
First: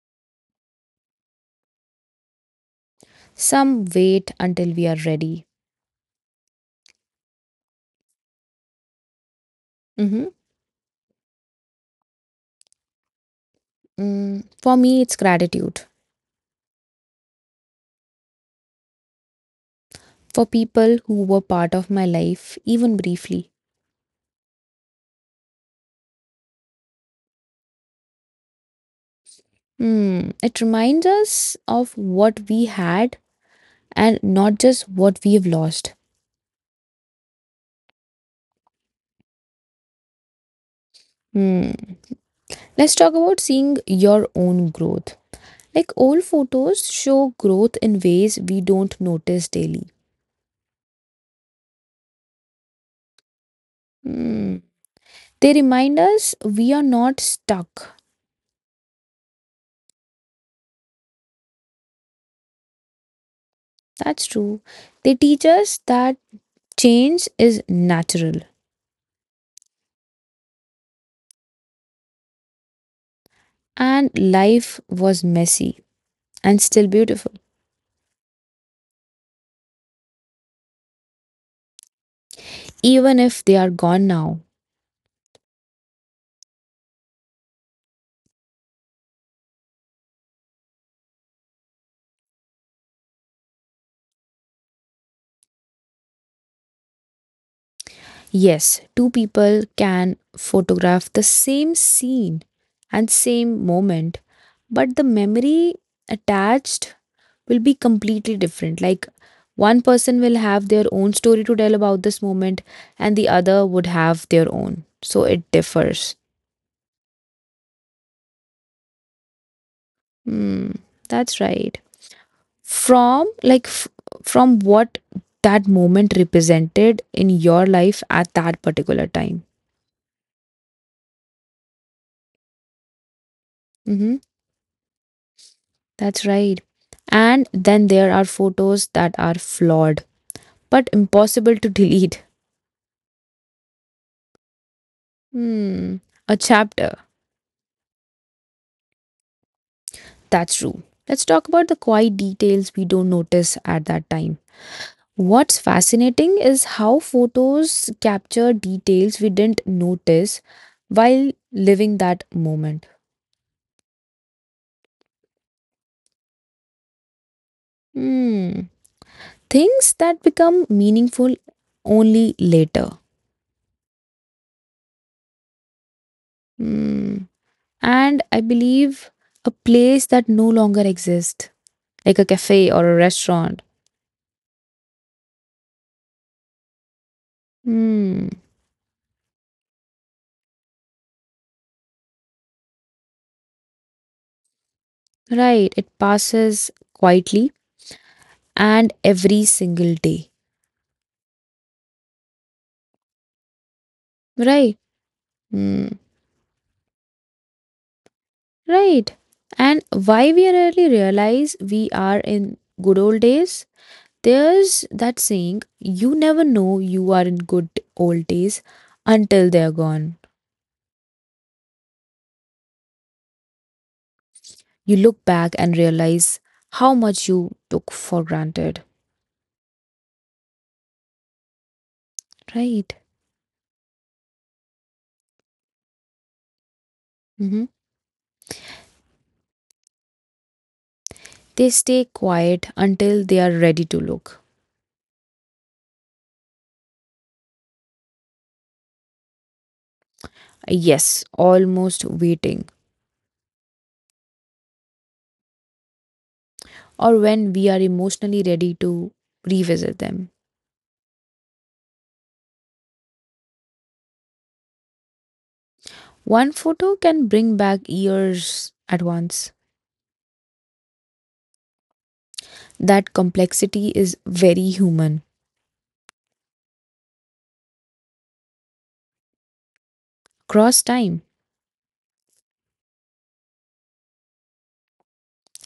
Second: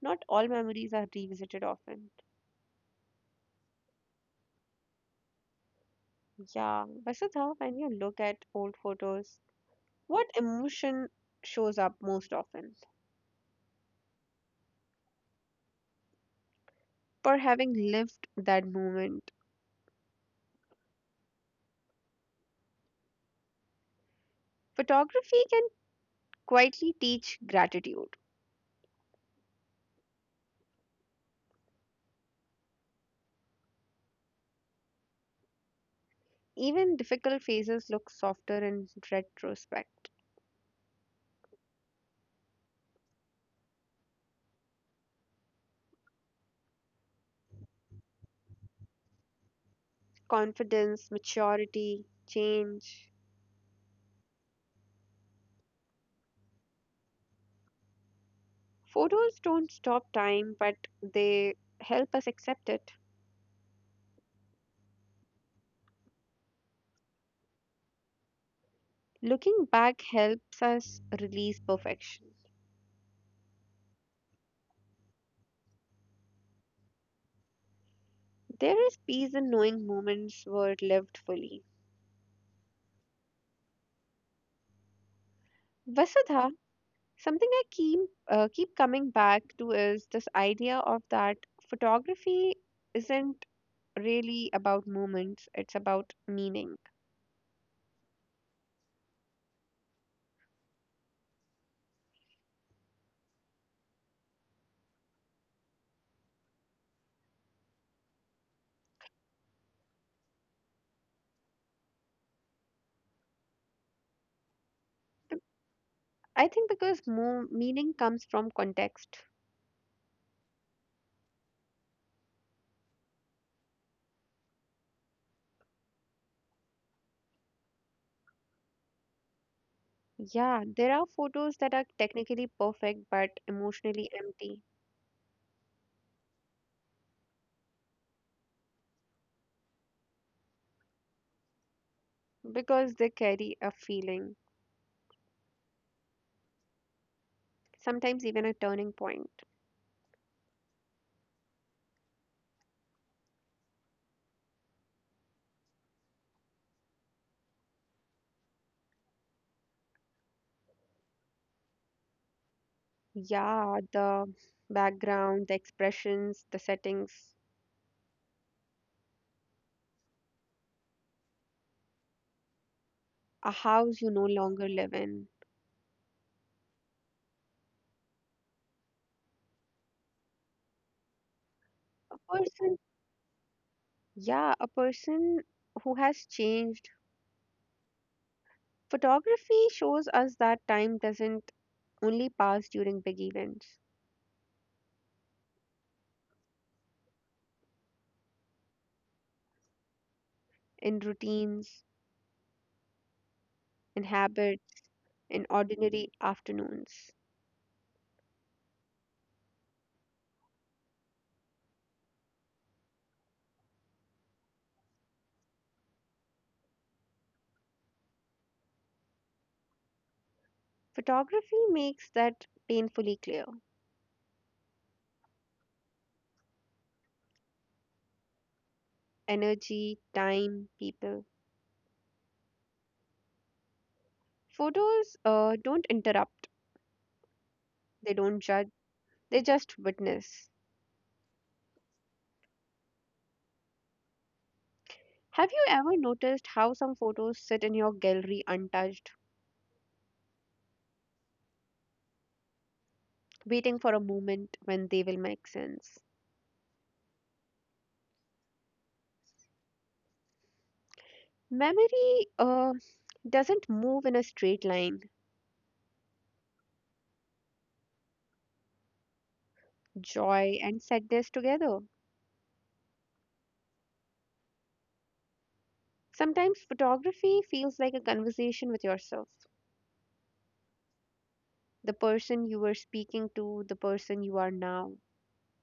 [SPEAKER 1] not all memories are revisited often.
[SPEAKER 2] Some wait until we are ready.
[SPEAKER 1] Yeah. Vasudha, when you look at old photos, what
[SPEAKER 2] Mhm.
[SPEAKER 1] emotion shows up most often?
[SPEAKER 2] Mm, for me, it's gratitude
[SPEAKER 1] For having lived that moment.
[SPEAKER 2] for people who were part of my life, even briefly.
[SPEAKER 1] Photography can quietly teach gratitude.
[SPEAKER 2] Hmm. It reminds us of what we had and not just what we've lost.
[SPEAKER 1] Even difficult phases look softer in retrospect.
[SPEAKER 2] Hmm. Let's talk about seeing your own growth. Like old photos show growth in ways we don't notice daily.
[SPEAKER 1] Confidence, maturity, change.
[SPEAKER 2] Hmm. They remind us we are not stuck.
[SPEAKER 1] Photos don't stop time, but they help us accept it.
[SPEAKER 2] That's true. They teach us that change is natural
[SPEAKER 1] Looking back helps us release perfection.
[SPEAKER 2] and life was messy and still beautiful,
[SPEAKER 1] There is peace in knowing moments were lived fully.
[SPEAKER 2] even if they are gone now.
[SPEAKER 1] Vasudha, something I keep keep coming back to is this idea of that photography isn't really about moments, it's about meaning.
[SPEAKER 2] Yes, two people can photograph the same scene and same moment, but the memory attached will be completely different. Like one person will have their own story to tell about this moment, and the other would have their own. So it differs.
[SPEAKER 1] I think because meaning comes from context.
[SPEAKER 2] Hmm, that's right. From like f- from what that moment represented in your life at that particular time.
[SPEAKER 1] Yeah, there are photos that are technically perfect but emotionally
[SPEAKER 2] Mm-hmm.
[SPEAKER 1] empty
[SPEAKER 2] That's right. And then there are photos that are flawed but impossible to delete.
[SPEAKER 1] because they carry a feeling,
[SPEAKER 2] Hmm, a chapter.
[SPEAKER 1] sometimes even a turning point.
[SPEAKER 2] That's true. Let's talk about the quiet details we don't notice at that time. What's fascinating is how photos capture details we didn't notice while living that moment.
[SPEAKER 1] Yeah, the background, the expressions, the settings,
[SPEAKER 2] Hmm, things that become meaningful only later.
[SPEAKER 1] a house you no longer live in,
[SPEAKER 2] Hmm, and I believe a place that no longer exists, like
[SPEAKER 1] a
[SPEAKER 2] a cafe
[SPEAKER 1] person.
[SPEAKER 2] or a restaurant.
[SPEAKER 1] Yeah, a person who has changed.
[SPEAKER 2] Hmm,
[SPEAKER 1] Photography shows us that time doesn't only pass during big events,
[SPEAKER 2] right. It passes quietly and every single day.
[SPEAKER 1] in routines, in
[SPEAKER 2] Right.
[SPEAKER 1] habits, in
[SPEAKER 2] Hmm,
[SPEAKER 1] ordinary afternoons.
[SPEAKER 2] right. And why we rarely realize we are in good old days? There's that saying, you never know you are in good old days until they're gone.
[SPEAKER 1] Photography makes that painfully clear.
[SPEAKER 2] You look back and realize how much you took for granted.
[SPEAKER 1] Energy, time, people.
[SPEAKER 2] Right.
[SPEAKER 1] Photos don't interrupt,
[SPEAKER 2] Hmm.
[SPEAKER 1] they don't judge, they just witness.
[SPEAKER 2] They stay quiet until they are ready to look.
[SPEAKER 1] Have you ever noticed how some photos sit in your gallery untouched,
[SPEAKER 2] Yes, almost waiting,
[SPEAKER 1] waiting for a moment when they will make sense?
[SPEAKER 2] or when we are emotionally ready to revisit them.
[SPEAKER 1] Memory doesn't move in a straight line.
[SPEAKER 2] One photo can bring back years at once.
[SPEAKER 1] Joy and sadness together.
[SPEAKER 2] That complexity is very human.
[SPEAKER 1] Sometimes photography feels like a conversation with yourself,
[SPEAKER 2] Cross time,
[SPEAKER 1] the person you were speaking to, the person you are now.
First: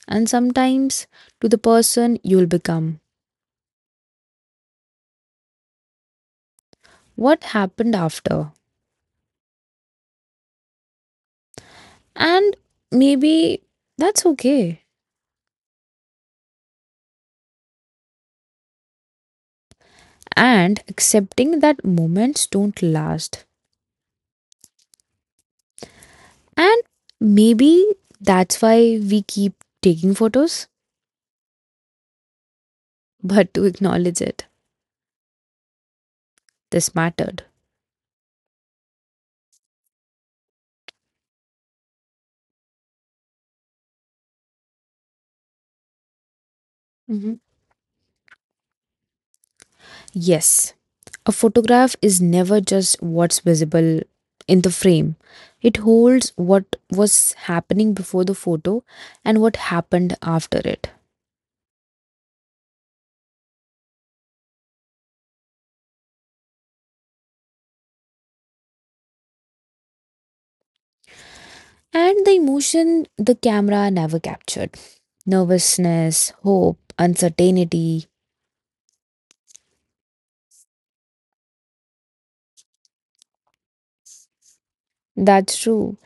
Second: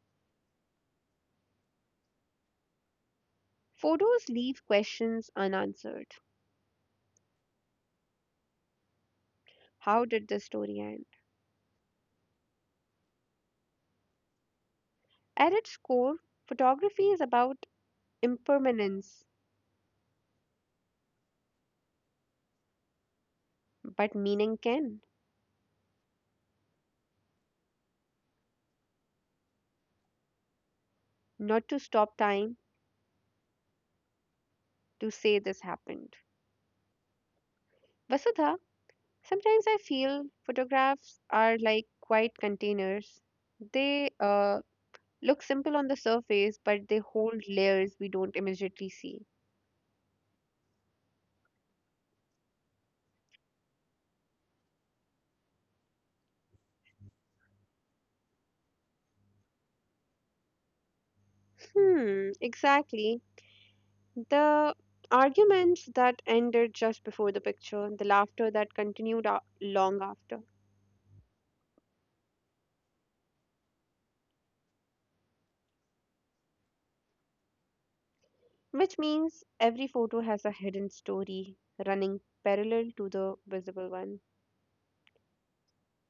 [SPEAKER 2] and sometimes to the person you'll become.
[SPEAKER 1] Photos leave questions unanswered.
[SPEAKER 2] What happened after?
[SPEAKER 1] How did this story end?
[SPEAKER 2] And maybe that's okay.
[SPEAKER 1] At its core, photography is about impermanence,
[SPEAKER 2] And accepting that moments don't last.
[SPEAKER 1] but meaning can.
[SPEAKER 2] And maybe that's why we keep taking photos,
[SPEAKER 1] Not to stop time,
[SPEAKER 2] *laughs* but to acknowledge it.
[SPEAKER 1] to say this happened.
[SPEAKER 2] This mattered.
[SPEAKER 1] Vasudha, sometimes I feel photographs are like quiet containers. They look simple on the surface, but they
[SPEAKER 2] Hmm.
[SPEAKER 1] hold layers we don't immediately see.
[SPEAKER 2] Yes, a photograph is never just what's visible in the frame. It holds what was happening before the photo and what happened after it.
[SPEAKER 1] Hmm, exactly. The arguments that ended just before the picture, the laughter that continued long after.
[SPEAKER 2] And the emotion the camera never captured, nervousness, hope, uncertainty.
[SPEAKER 1] Which means every photo has a hidden story running parallel to the visible one.
[SPEAKER 2] That's true.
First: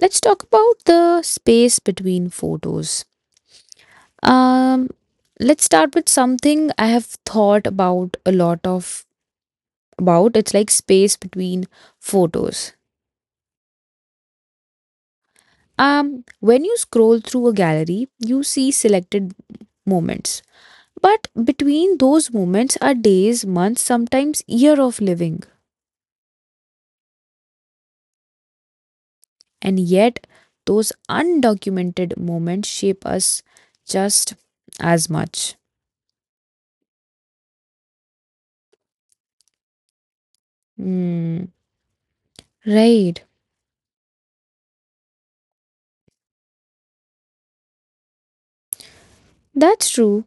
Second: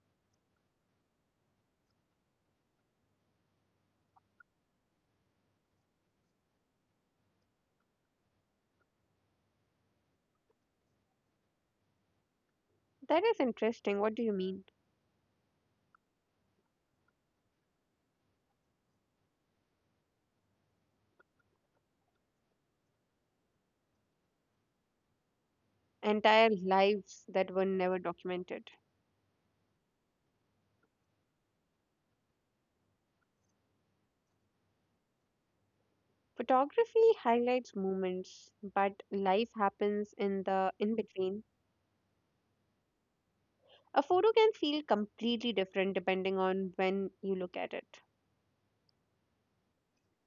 [SPEAKER 2] Let's talk about the space between photos. Um, let's start with something I have thought about a lot of, about, it's like space between photos.
[SPEAKER 1] That is interesting. What do you mean?
[SPEAKER 2] Um when you scroll through a gallery, you see selected moments, but between those moments are days, months, sometimes year of living.
[SPEAKER 1] Entire lives that were never documented.
[SPEAKER 2] And yet those undocumented moments shape us just as much.
[SPEAKER 1] Photography highlights moments, but life happens in the in
[SPEAKER 2] Hmm,
[SPEAKER 1] between.
[SPEAKER 2] right,
[SPEAKER 1] A photo can feel completely different depending on when you look at it.
[SPEAKER 2] that's true.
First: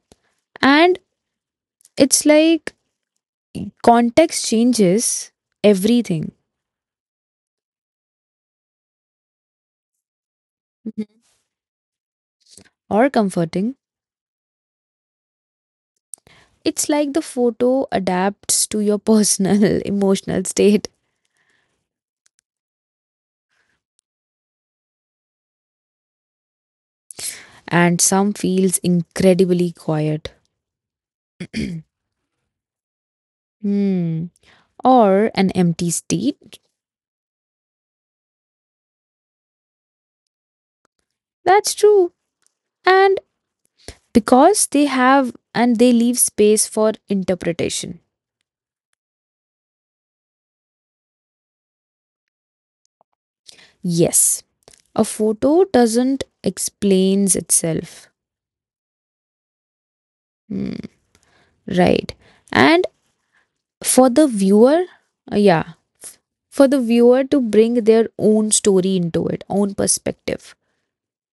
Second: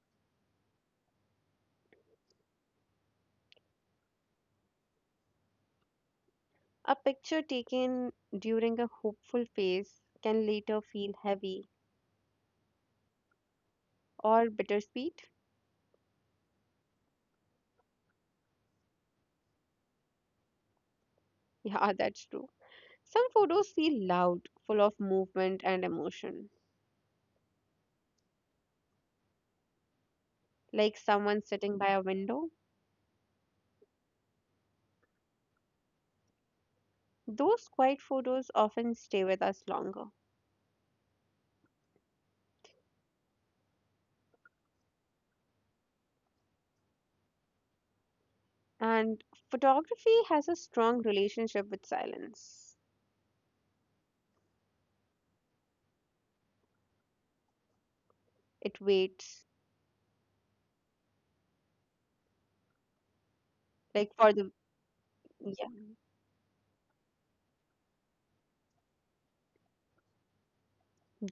[SPEAKER 2] And it's like context changes everything.
[SPEAKER 1] A picture taken during a hopeful phase can later feel
[SPEAKER 2] Mhm.
[SPEAKER 1] heavy
[SPEAKER 2] Or comforting.
[SPEAKER 1] or bittersweet. *laughs*
[SPEAKER 2] It's like the photo adapts to your personal *laughs* emotional state.
[SPEAKER 1] Yeah, that's true. Some photos feel loud, full of movement and emotion,
[SPEAKER 2] And some feels incredibly quiet.
[SPEAKER 1] like someone
[SPEAKER 2] *clears throat*
[SPEAKER 1] sitting by a window.
[SPEAKER 2] Hmm. Or an empty state.
[SPEAKER 1] Those quiet photos often stay with us longer.
[SPEAKER 2] That's true. And because they have and they leave space for interpretation.
[SPEAKER 1] And photography has a strong relationship with silence.
[SPEAKER 2] Yes. A photo doesn't explains itself.
[SPEAKER 1] It waits,
[SPEAKER 2] Hmm. Right. And for
[SPEAKER 1] like
[SPEAKER 2] the
[SPEAKER 1] for the
[SPEAKER 2] viewer,
[SPEAKER 1] yeah.
[SPEAKER 2] yeah. For the viewer to bring their own story into it, own perspective.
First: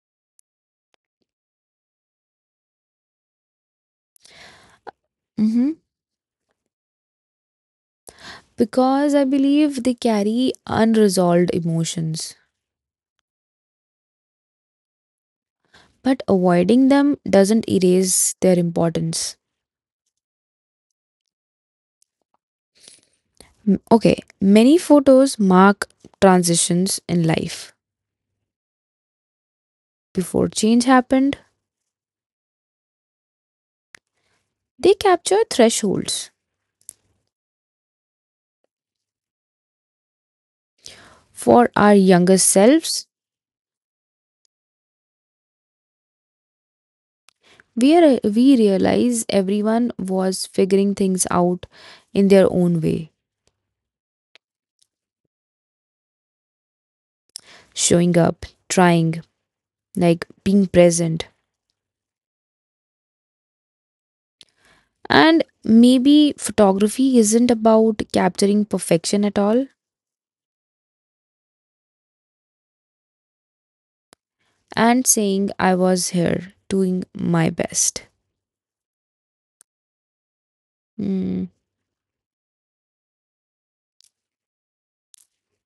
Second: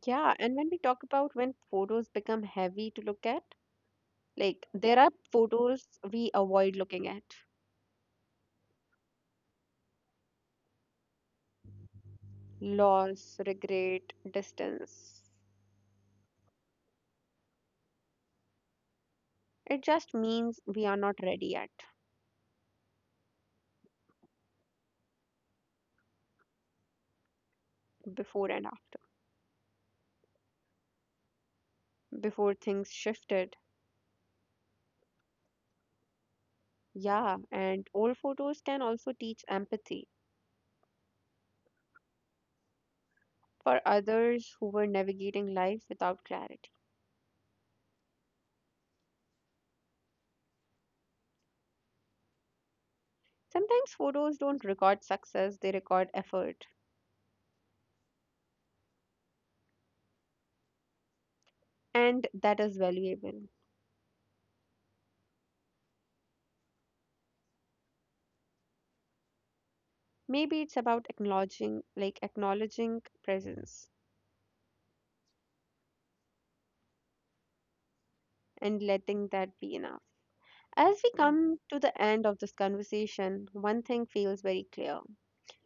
[SPEAKER 1] Yeah, and when we talk about when photos become heavy to look at, like there are
[SPEAKER 2] Hmm.
[SPEAKER 1] photos we avoid looking at.
[SPEAKER 2] Because I believe they carry unresolved emotions,
[SPEAKER 1] Loss, regret, distance.
[SPEAKER 2] but avoiding them doesn't erase their importance.
[SPEAKER 1] It just means we are not ready yet,
[SPEAKER 2] Okay, many photos mark transitions in life.
[SPEAKER 1] before and after,
[SPEAKER 2] Before change happened,
[SPEAKER 1] before things shifted.
[SPEAKER 2] they capture thresholds.
[SPEAKER 1] Yeah, and old photos can also teach empathy
[SPEAKER 2] For our younger selves,
[SPEAKER 1] for others who were navigating life without clarity.
[SPEAKER 2] we realize everyone was figuring things out in their own way,
[SPEAKER 1] Sometimes photos don't record success, they record effort,
[SPEAKER 2] showing up, trying, like being present.
[SPEAKER 1] and that is valuable.
[SPEAKER 2] And maybe photography isn't about capturing perfection at all,
[SPEAKER 1] Maybe it's about acknowledging like acknowledging presence
[SPEAKER 2] and saying I was here doing my best.
[SPEAKER 1] and letting that be enough. As we
[SPEAKER 2] Mm,
[SPEAKER 1] come to the end of this conversation, one thing feels very clear.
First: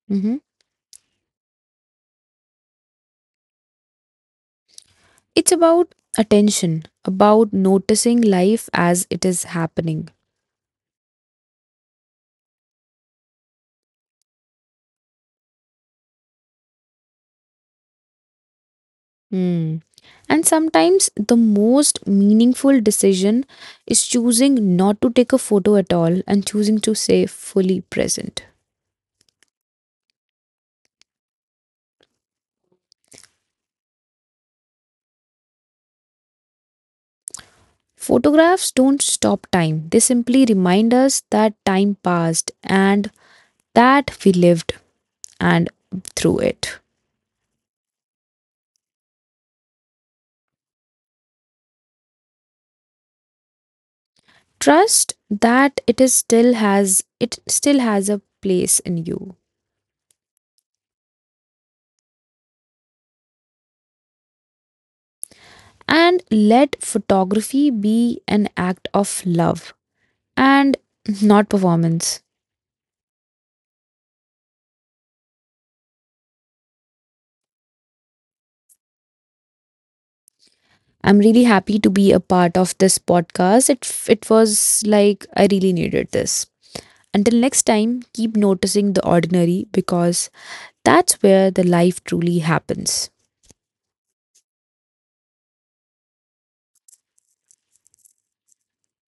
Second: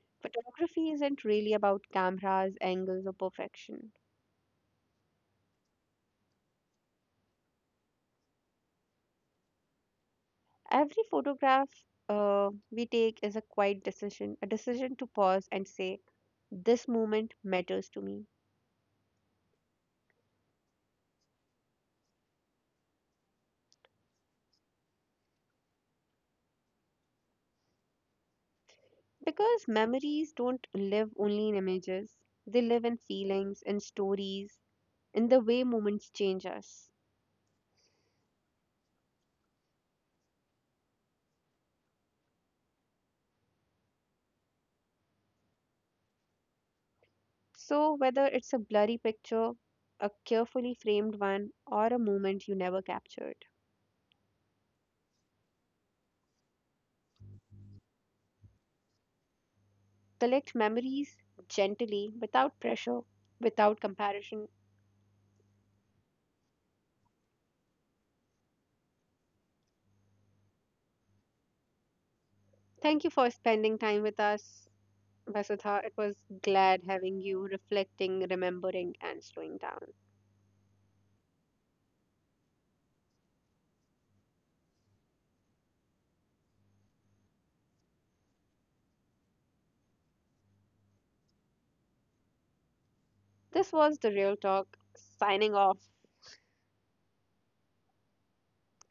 [SPEAKER 2] mhm.
[SPEAKER 1] Photography isn't really about cameras, angles, or perfection.
[SPEAKER 2] It's about attention, about noticing life as it is happening.
[SPEAKER 1] Every photograph we take is a quiet decision, a decision to pause and say, this moment matters to me.
[SPEAKER 2] Mm. And sometimes the most meaningful decision is choosing not to take a photo at all and choosing to stay fully present.
[SPEAKER 1] Because memories don't live only in images, they live in feelings, in stories, in the way moments change us.
[SPEAKER 2] Photographs don't stop time, they simply remind us that time passed and that we lived and through it.
[SPEAKER 1] So, whether it's a blurry picture, a carefully framed one, or a moment you never captured,
[SPEAKER 2] Trust that it still has a place in you.
[SPEAKER 1] collect memories gently, without pressure, without comparison.
[SPEAKER 2] And let photography be an act of love and not performance.
[SPEAKER 1] Thank you for spending time with us, Vasudha. It was glad having you reflecting, remembering, and slowing down.
[SPEAKER 2] I'm really happy to be a part of this podcast. It was like I really needed this. Until next time, keep noticing the ordinary because that's where the life truly happens.
[SPEAKER 1] This was The Real Talk, signing off.